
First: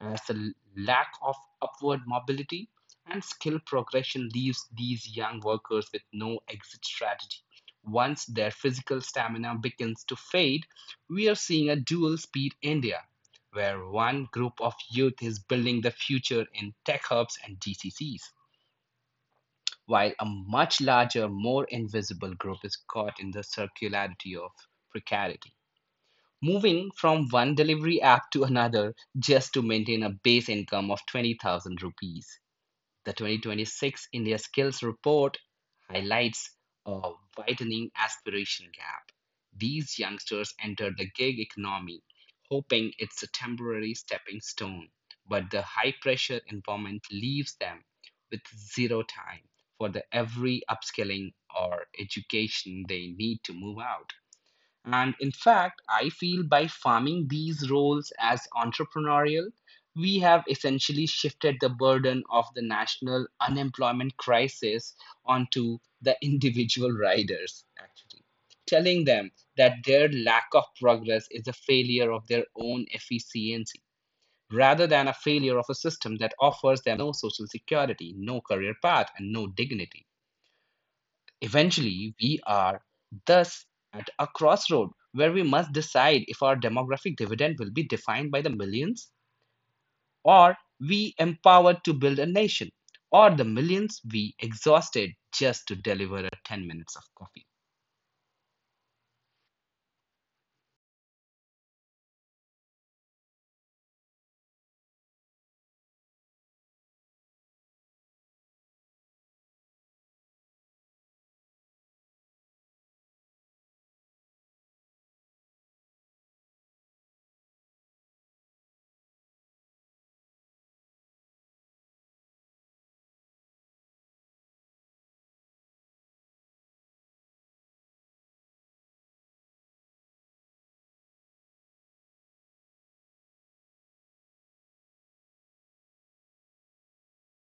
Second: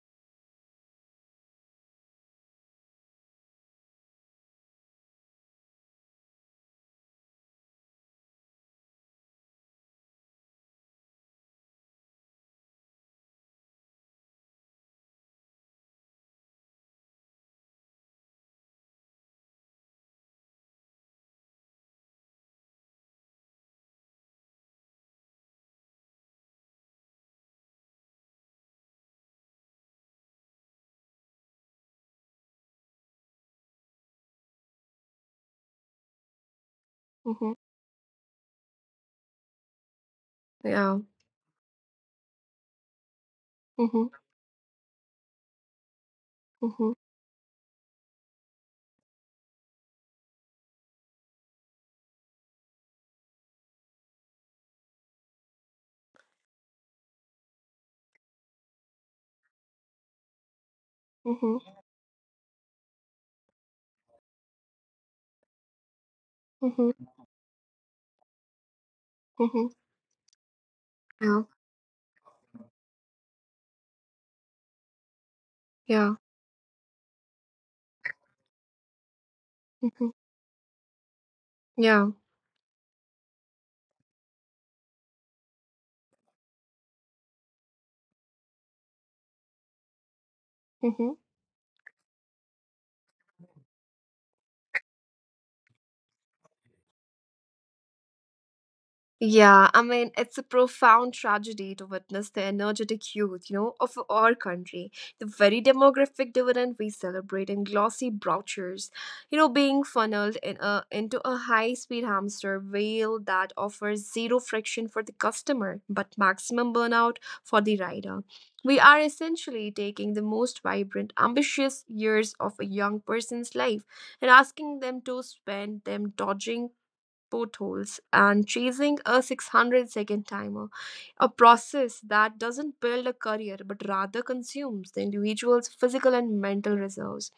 [SPEAKER 2] as the lack of upward mobility and skill progression leaves these young workers with no exit strategy once their physical stamina begins to fade. We are seeing a dual speed India, where one group of youth is building the future in tech hubs and GCCs, while a much larger, more invisible group is caught in the circularity of precarity, moving from one delivery app to another just to maintain a base income of 20,000 rupees. The 2026 India Skills Report highlights a
[SPEAKER 1] Hmm.
[SPEAKER 2] widening aspiration gap. These youngsters enter
[SPEAKER 1] Yeah.
[SPEAKER 2] the gig economy hoping it's a temporary
[SPEAKER 1] Hmm.
[SPEAKER 2] stepping stone, but the high pressure
[SPEAKER 1] Hmm.
[SPEAKER 2] environment leaves them with zero time for the every upskilling or education they need to move out. And in fact, I feel by farming these roles as entrepreneurial, we have essentially shifted the
[SPEAKER 1] Hmm.
[SPEAKER 2] burden of the national unemployment crisis onto the individual
[SPEAKER 1] Hmm.
[SPEAKER 2] riders, actually, telling them
[SPEAKER 1] Hmm.
[SPEAKER 2] that their lack of progress is
[SPEAKER 1] Yeah.
[SPEAKER 2] a failure of their own efficiency rather than a failure of a system
[SPEAKER 1] Yeah.
[SPEAKER 2] that offers them no social security, no career path, and no dignity.
[SPEAKER 1] Hmm. Yeah.
[SPEAKER 2] Eventually, we are thus at a crossroad where we must decide if our demographic dividend will be defined by the millions or we
[SPEAKER 1] Hmm.
[SPEAKER 2] empowered to build a nation, or the millions we exhausted just to deliver a 10 minutes of coffee.
[SPEAKER 1] Yeah, I mean, it's a profound tragedy to witness the energetic youth, you know, of our country, the very demographic dividend we celebrate in glossy brochures, you know, being funneled in into a high speed hamster wheel that offers zero friction for the customer but maximum burnout for the rider. We are essentially taking the most vibrant, ambitious years of a young person's life and asking them to spend them dodging potholes and chasing a 600-second timer, a process that doesn't build a career but rather consumes the individual's physical and mental reserves.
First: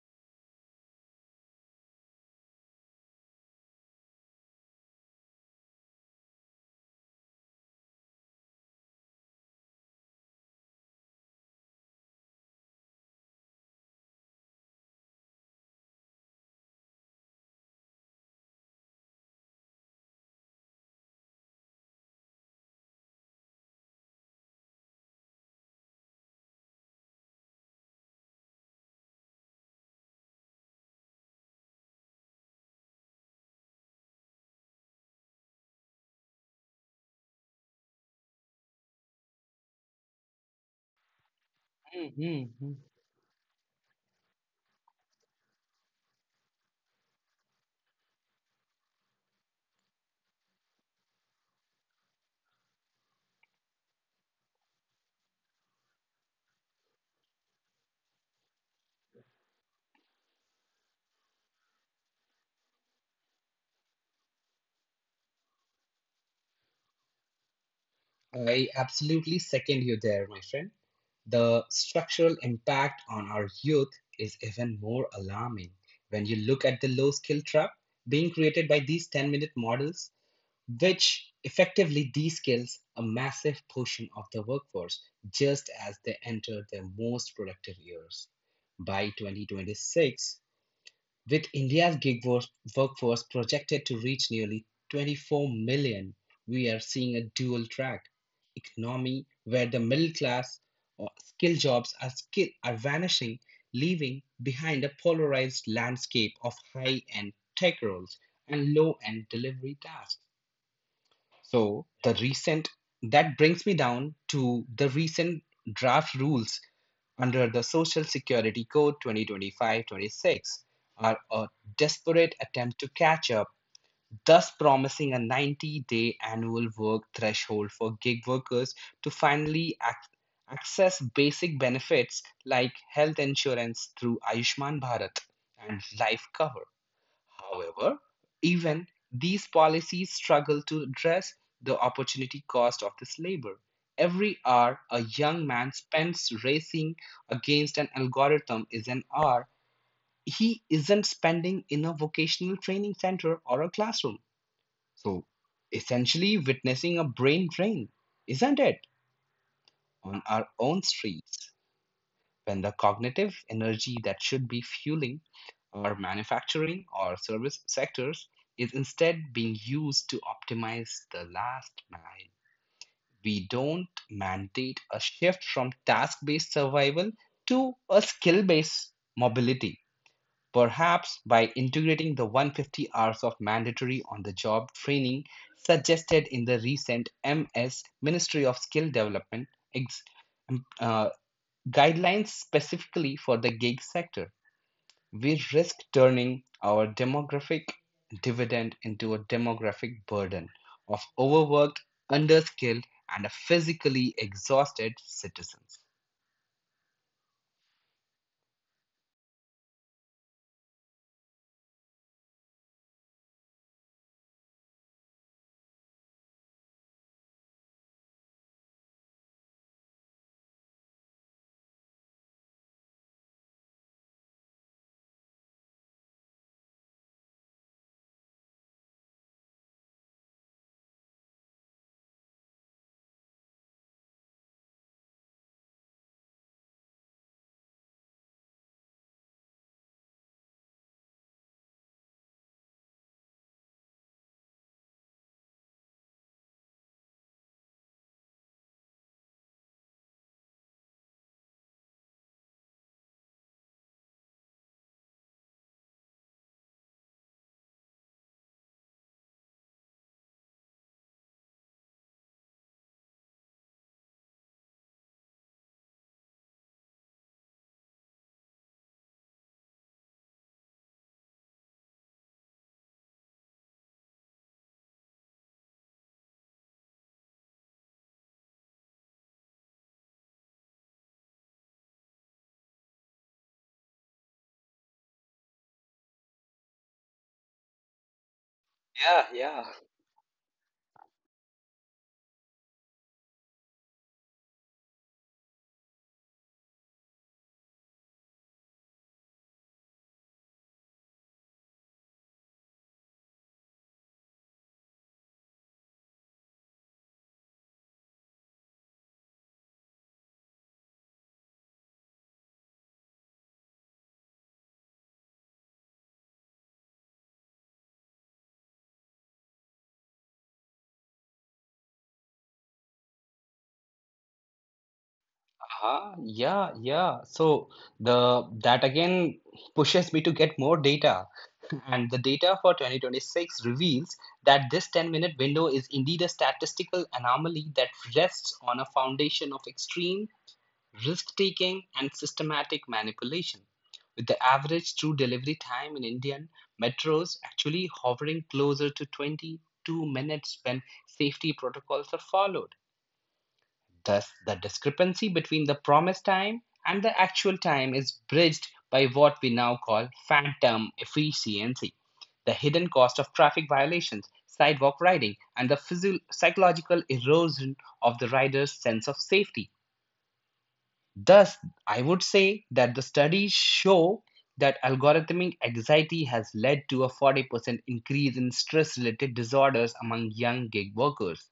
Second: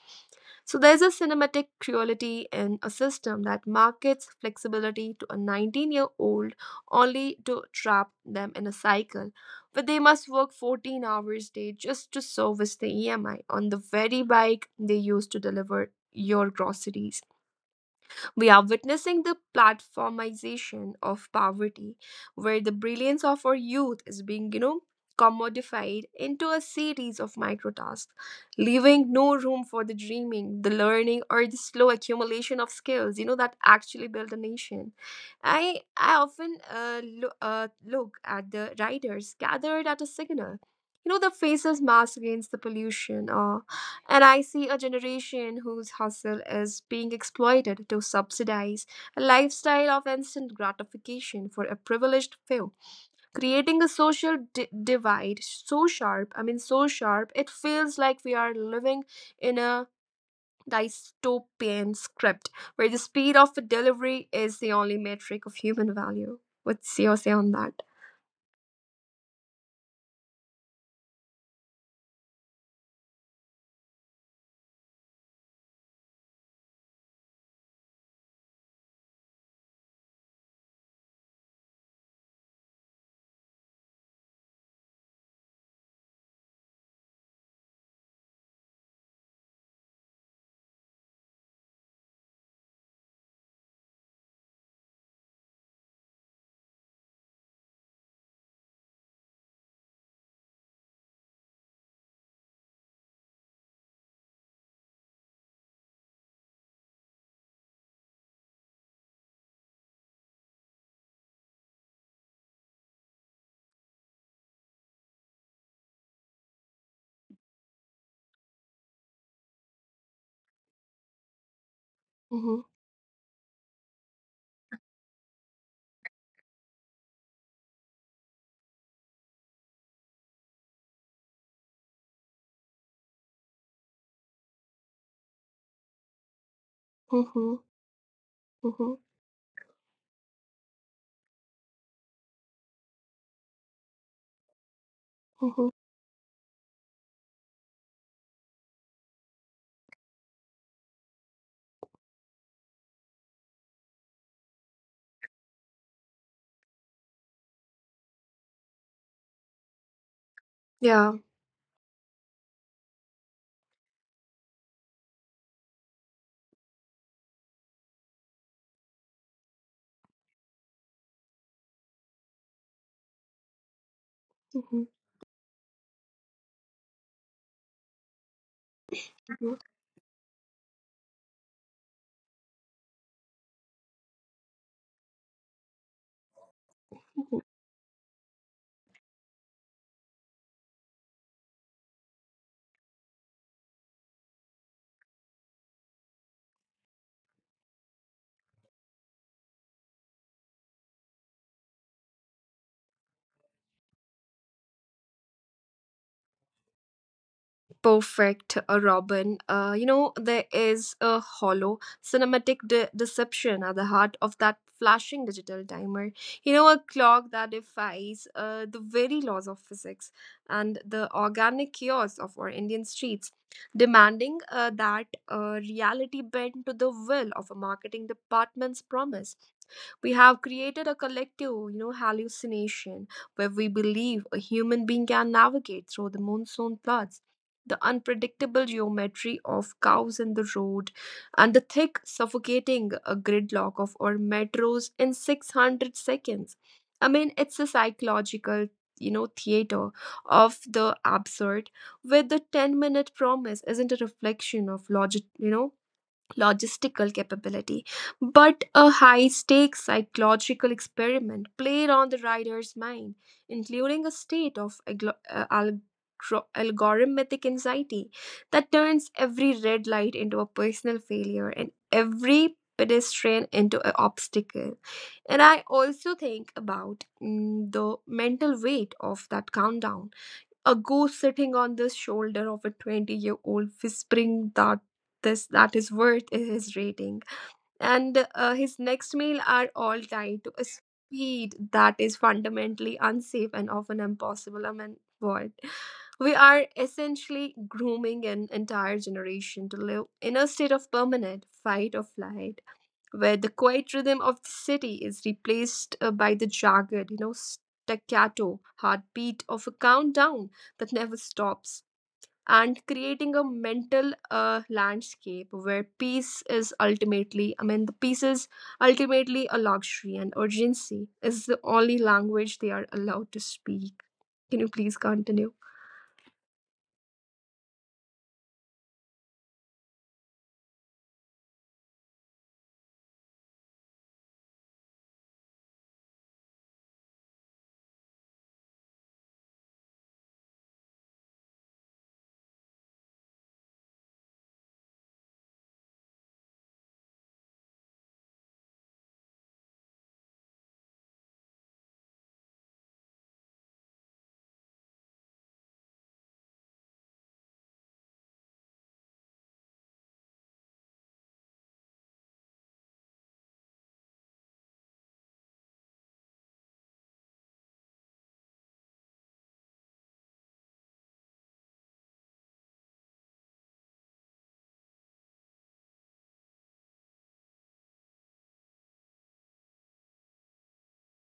[SPEAKER 1] So there's a cinematic cruelty in a system that markets flexibility to a 19-year-old only to trap them in a cycle where they must work 14 hours a day just to service the EMI on the very bike they used to deliver your groceries. We are witnessing the platformization of poverty, where the brilliance of our youth is being, you know, commodified into a series of micro tasks, leaving no room for the dreaming, the learning, or the slow accumulation of skills, you know, that actually build a nation. I often look at the riders gathered at a signal. You know, the faces mask against the
[SPEAKER 2] Mhm.
[SPEAKER 1] pollution, and I see a generation whose hustle is being exploited to subsidize a lifestyle of instant gratification for a privileged few, creating a social divide so sharp, I mean, so sharp, it feels like we are living in a dystopian script where the speed of delivery is the only metric of human value. What's your say on that?
[SPEAKER 2] I absolutely second you there, my friend. The structural impact on our youth is even more alarming when you look at the low skill trap being created by these 10-minute models, which effectively de-skills a massive portion of the workforce just as they enter their most productive years. By 2026, with India's gig workforce projected to reach nearly 24 million, we are seeing a dual track economy where the middle class or skill jobs are vanishing, leaving behind a polarized landscape of high end tech roles and low end delivery tasks. So the recent that brings me down to the recent draft rules under the Social Security Code 2025-26 are a desperate
[SPEAKER 1] Mhm.
[SPEAKER 2] attempt to catch up, thus promising a 90-day annual work threshold for gig workers to finally access basic benefits like health insurance through Ayushman Bharat and life cover.
[SPEAKER 1] Mhm.
[SPEAKER 2] However, even
[SPEAKER 1] Mhm.
[SPEAKER 2] these policies struggle to address the opportunity cost of this labor. Every hour a young man
[SPEAKER 1] Mhm.
[SPEAKER 2] spends racing against an algorithm is an hour he isn't spending in a vocational training center or a classroom. So, essentially, witnessing a brain drain, isn't it? On our own
[SPEAKER 1] Yeah.
[SPEAKER 2] streets, when the cognitive energy that should be fueling our manufacturing or service sectors is instead being used to optimize the last mile. We don't mandate
[SPEAKER 1] Mhm.
[SPEAKER 2] a shift from task based survival to a skill based
[SPEAKER 1] Mhm.
[SPEAKER 2] mobility. Perhaps by integrating the 150 hours of mandatory on the job training suggested in the recent
[SPEAKER 1] Mhm.
[SPEAKER 2] MS Ministry of Skill Development ex- um, uh, guidelines specifically for the gig sector. We risk turning our demographic dividend into a demographic burden of overworked, underskilled, and physically exhausted citizens.
[SPEAKER 1] Perfect, Robin. You know, there is a hollow cinematic deception at the heart of that flashing digital timer. You know, a clock that defies the very laws of physics and the organic chaos of our Indian streets, demanding that reality bend to the will of a marketing department's promise. We have created a collective, you know, hallucination where we believe a human being can navigate through the monsoon floods, the unpredictable geometry of cows in the road, and the thick, suffocating gridlock of our metros in 600 seconds. I mean, it's a psychological, you know, theater of the absurd, where the 10-minute promise isn't a reflection of logic, you know, logistical capability, but a high stakes psychological experiment played on the rider's mind, including a state of algorithmic anxiety that turns every red light into a personal failure and every pedestrian into an obstacle. And I also think about the mental weight of that countdown, a ghost sitting on the shoulder of a 20-year-old whispering that this that is worth his rating and his
[SPEAKER 2] Yeah,
[SPEAKER 1] next meal
[SPEAKER 2] yeah.
[SPEAKER 1] are all tied to a speed that is fundamentally unsafe and often impossible. I mean, what we are essentially grooming an entire generation to live in a state of permanent fight or flight, where the quiet rhythm of the city is replaced by the jagged, you know, staccato heartbeat of a countdown that never stops, and creating a mental landscape where peace is ultimately, I mean, the peace is ultimately a luxury, and urgency is the only language they are allowed to speak. Can you please continue?
[SPEAKER 2] Yeah, yeah. So the that again pushes me to get more data, [LAUGHS] and the data for 2026 reveals that this 10-minute window is indeed a statistical anomaly that rests on a foundation of extreme risk-taking and systematic manipulation, with the average true delivery time in Indian metros actually hovering closer to 22 minutes when safety protocols are followed. Thus, the discrepancy between the promised time and the actual time is bridged by what we now call phantom efficiency, the hidden cost of traffic violations, sidewalk riding, and the psychological erosion of the rider's sense of safety. Thus, I would say that the studies show that algorithmic anxiety has led to a 40% increase in stress related disorders among young gig workers,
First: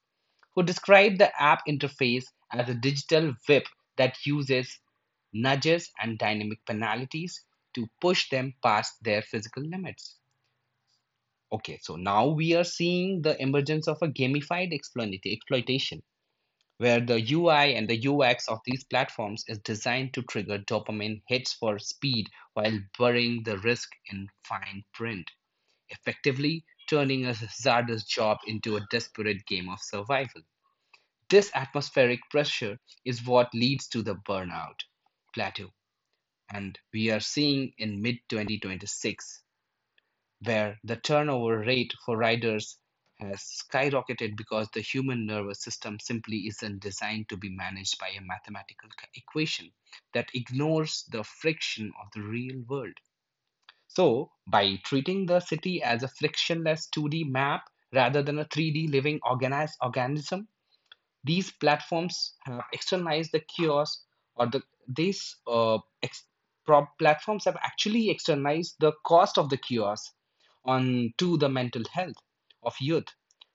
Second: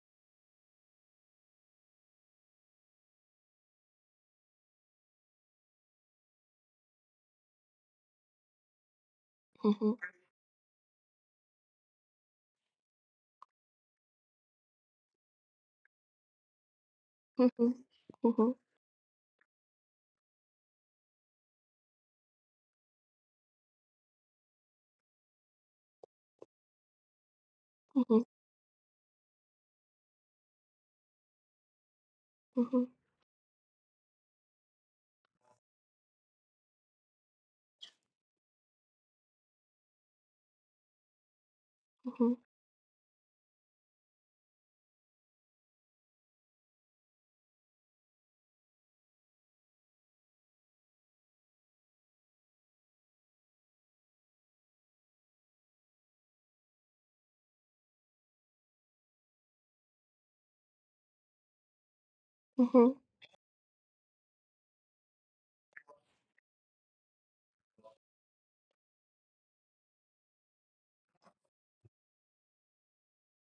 [SPEAKER 2] who describe the app interface as a digital whip that uses nudges and dynamic penalties to push them past their physical
[SPEAKER 1] Mhm.
[SPEAKER 2] limits. Okay, so now we are seeing the emergence of a gamified exploitation, where the UI
[SPEAKER 1] Mhm.
[SPEAKER 2] and the UX
[SPEAKER 1] Mhm.
[SPEAKER 2] of these platforms is designed to trigger dopamine hits for speed while burying the risk in fine print, effectively turning a hazardous
[SPEAKER 1] Mhm.
[SPEAKER 2] job into a desperate game of survival. This atmospheric pressure
[SPEAKER 1] Mhm.
[SPEAKER 2] is what leads to the burnout plateau, and we are seeing in mid 2026 where the turnover rate for
[SPEAKER 1] Mhm. Mhm.
[SPEAKER 2] riders has skyrocketed, because the human nervous system simply isn't designed to be managed by a mathematical equation that ignores the friction of the real world. So, by treating the city as a frictionless 2D map rather than a 3D living organized organism, these platforms have
[SPEAKER 1] Mhm.
[SPEAKER 2] externalized the chaos. Or the these ex- pro- platforms have actually externalized the cost of the chaos on to the mental health of youth,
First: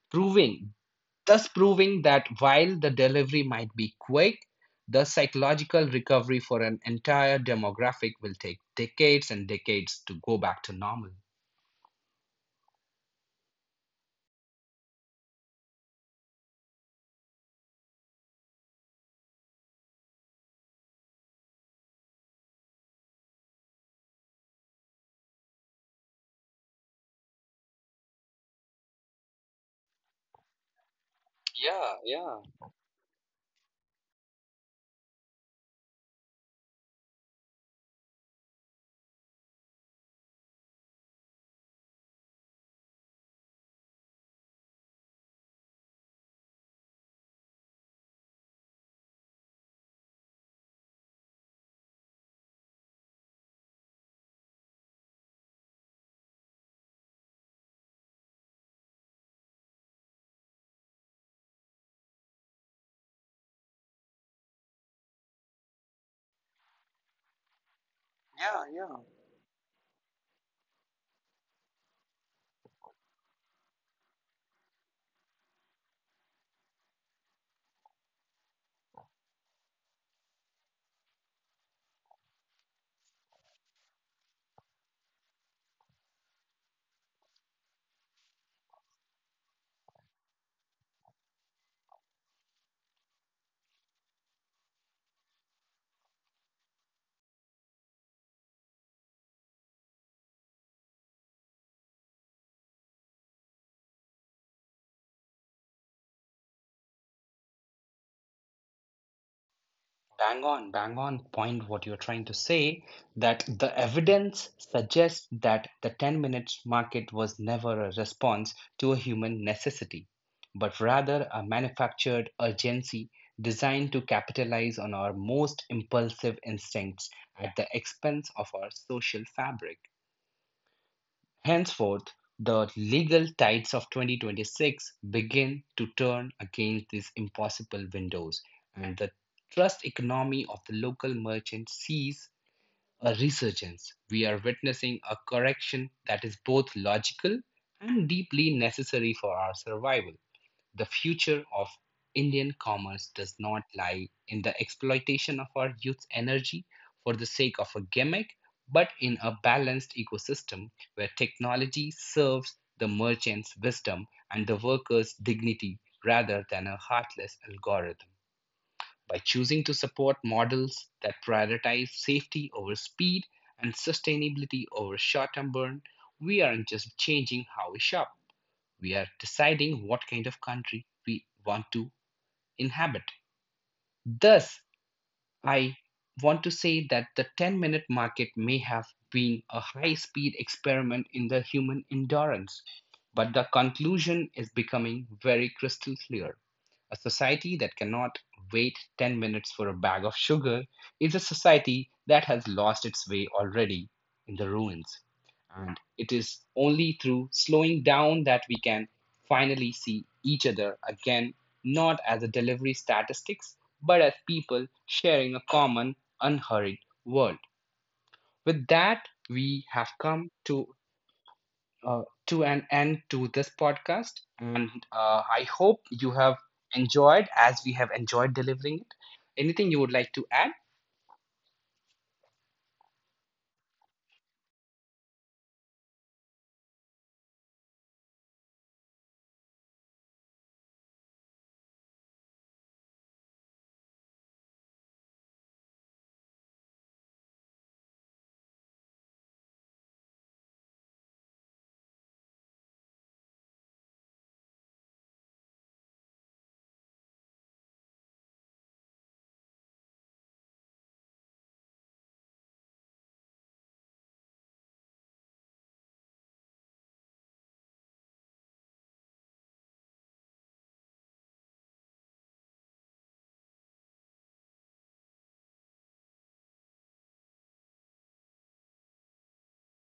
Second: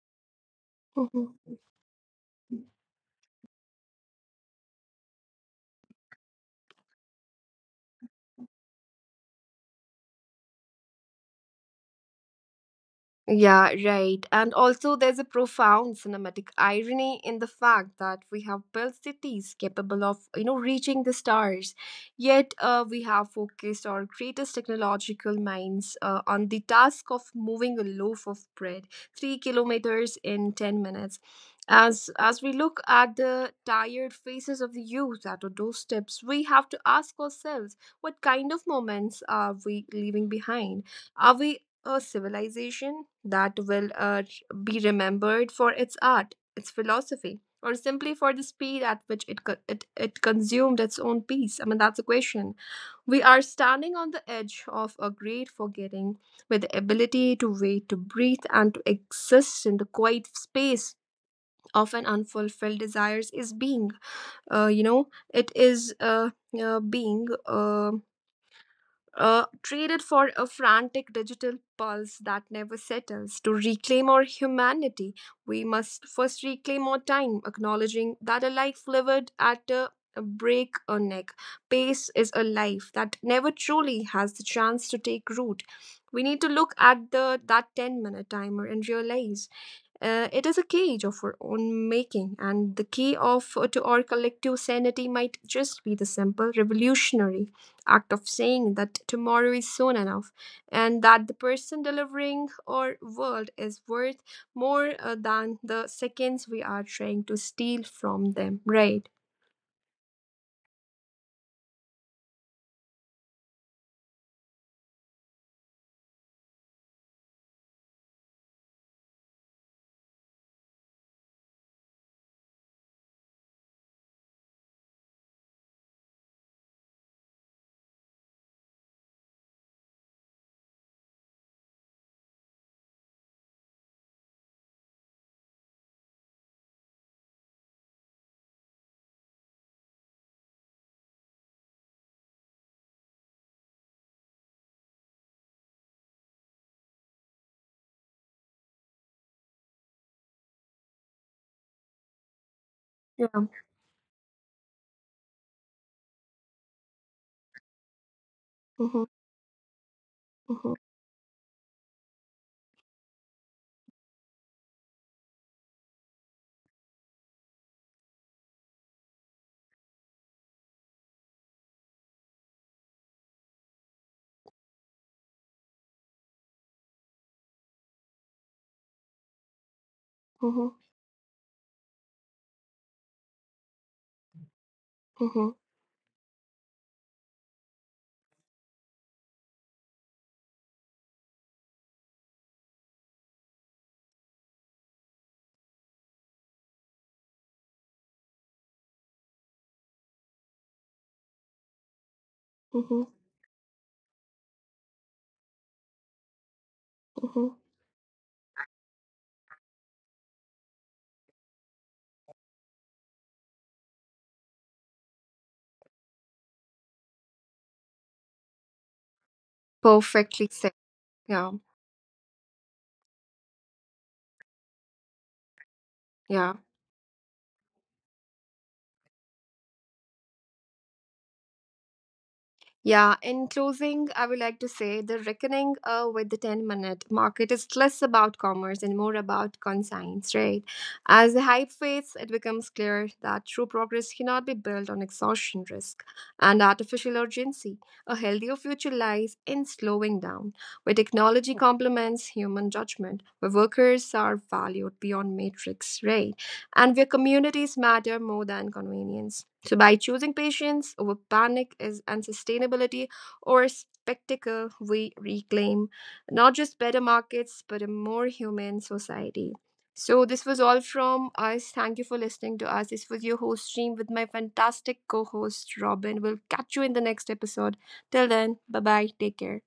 [SPEAKER 2] proving
[SPEAKER 1] Mhm.
[SPEAKER 2] thus proving that while the delivery might be quick, the psychological recovery for an entire demographic will take decades and decades to go back to normal.
[SPEAKER 1] Yeah, right. And also, there's a profound cinematic irony in the fact that we have built cities capable of, you know, reaching the stars, yet we have focused our greatest technological minds on the task of moving a loaf of bread 3 kilometers in ten minutes.
[SPEAKER 2] Yeah,
[SPEAKER 1] As
[SPEAKER 2] yeah,
[SPEAKER 1] as we look at the tired faces of the youth at our doorsteps, we have to ask ourselves, what kind of moments are we leaving behind? Are we a civilization that will be remembered for its art, its philosophy, or simply for the speed at which it it consumed its own peace? I mean, that's a question. We are standing on the edge of a great forgetting, with the ability to wait, to breathe, and to exist in the quiet space of an unfulfilled desires is being. You know, it is Being.
[SPEAKER 2] yeah, yeah.
[SPEAKER 1] Traded for a frantic digital pulse that never settles. To reclaim our humanity, we must first reclaim our time, acknowledging that a life lived at a break a neck pace is a life that never truly has the chance to take root. We need to look at the that 10-minute timer and realize it is a cage of our own making, and the key of to our collective sanity might just be the simple revolutionary act of saying that tomorrow is soon enough, and that the person delivering our world is worth more than the seconds we are trying to steal from them. Right?
[SPEAKER 2] Bang on, bang on point, what you're trying to say, that the evidence suggests that the 10 minutes market was never a response to a human necessity, but rather a manufactured urgency designed to capitalize on our most impulsive instincts at the expense of our social fabric. Henceforth, the legal tides of 2026 begin to turn against these impossible windows, and the trust economy of the local merchant sees a resurgence. We are witnessing a correction that is both logical and deeply necessary for our survival. The future of Indian commerce
[SPEAKER 1] Yeah.
[SPEAKER 2] does not lie in the exploitation of our youth's energy for the sake of a gimmick, but
[SPEAKER 1] Mm-hmm.
[SPEAKER 2] in a balanced ecosystem
[SPEAKER 1] Mm-hmm.
[SPEAKER 2] where technology serves the merchant's wisdom and the worker's dignity rather than a heartless algorithm. By choosing to support models that prioritize safety over speed and sustainability over short term burn, we aren't just changing how we shop, we are deciding what kind of
[SPEAKER 1] Mm-hmm.
[SPEAKER 2] country we want to inhabit. Thus,
[SPEAKER 1] Mm-hmm.
[SPEAKER 2] I want to say that the 10-minute market may have been a high speed experiment in the human endurance, but the conclusion is becoming very crystal clear. A society that cannot wait 10 minutes for a bag of sugar is a society that has lost its
[SPEAKER 1] Mm-hmm.
[SPEAKER 2] way already in the ruins. And it is only through
[SPEAKER 1] Mm-hmm.
[SPEAKER 2] slowing down that we can finally see each other again, not as a delivery statistics, but as people sharing a common, unhurried world. With that, we have come
[SPEAKER 1] Perfectly said. Yeah.
[SPEAKER 2] to an end to this podcast, and I hope you have
[SPEAKER 1] Yeah.
[SPEAKER 2] enjoyed as we have enjoyed delivering it. Anything you would like to add?
[SPEAKER 1] Yeah, in closing, I would like to say the reckoning with the 10-minute market is less about commerce and more about conscience, right? As the hype fades, it becomes clear that true progress cannot be built on exhaustion risk and artificial urgency. A healthier future lies in slowing down, where technology complements human judgment, where workers are valued beyond matrix, right? And where communities matter more than convenience. So, by choosing patience over panic is and sustainability or spectacle, we reclaim not just better markets, but a more human society. So, this was all from us. Thank you for listening to us. This was your host stream with my fantastic co host, Robin. We'll catch you in the next episode. Till then, bye bye. Take care.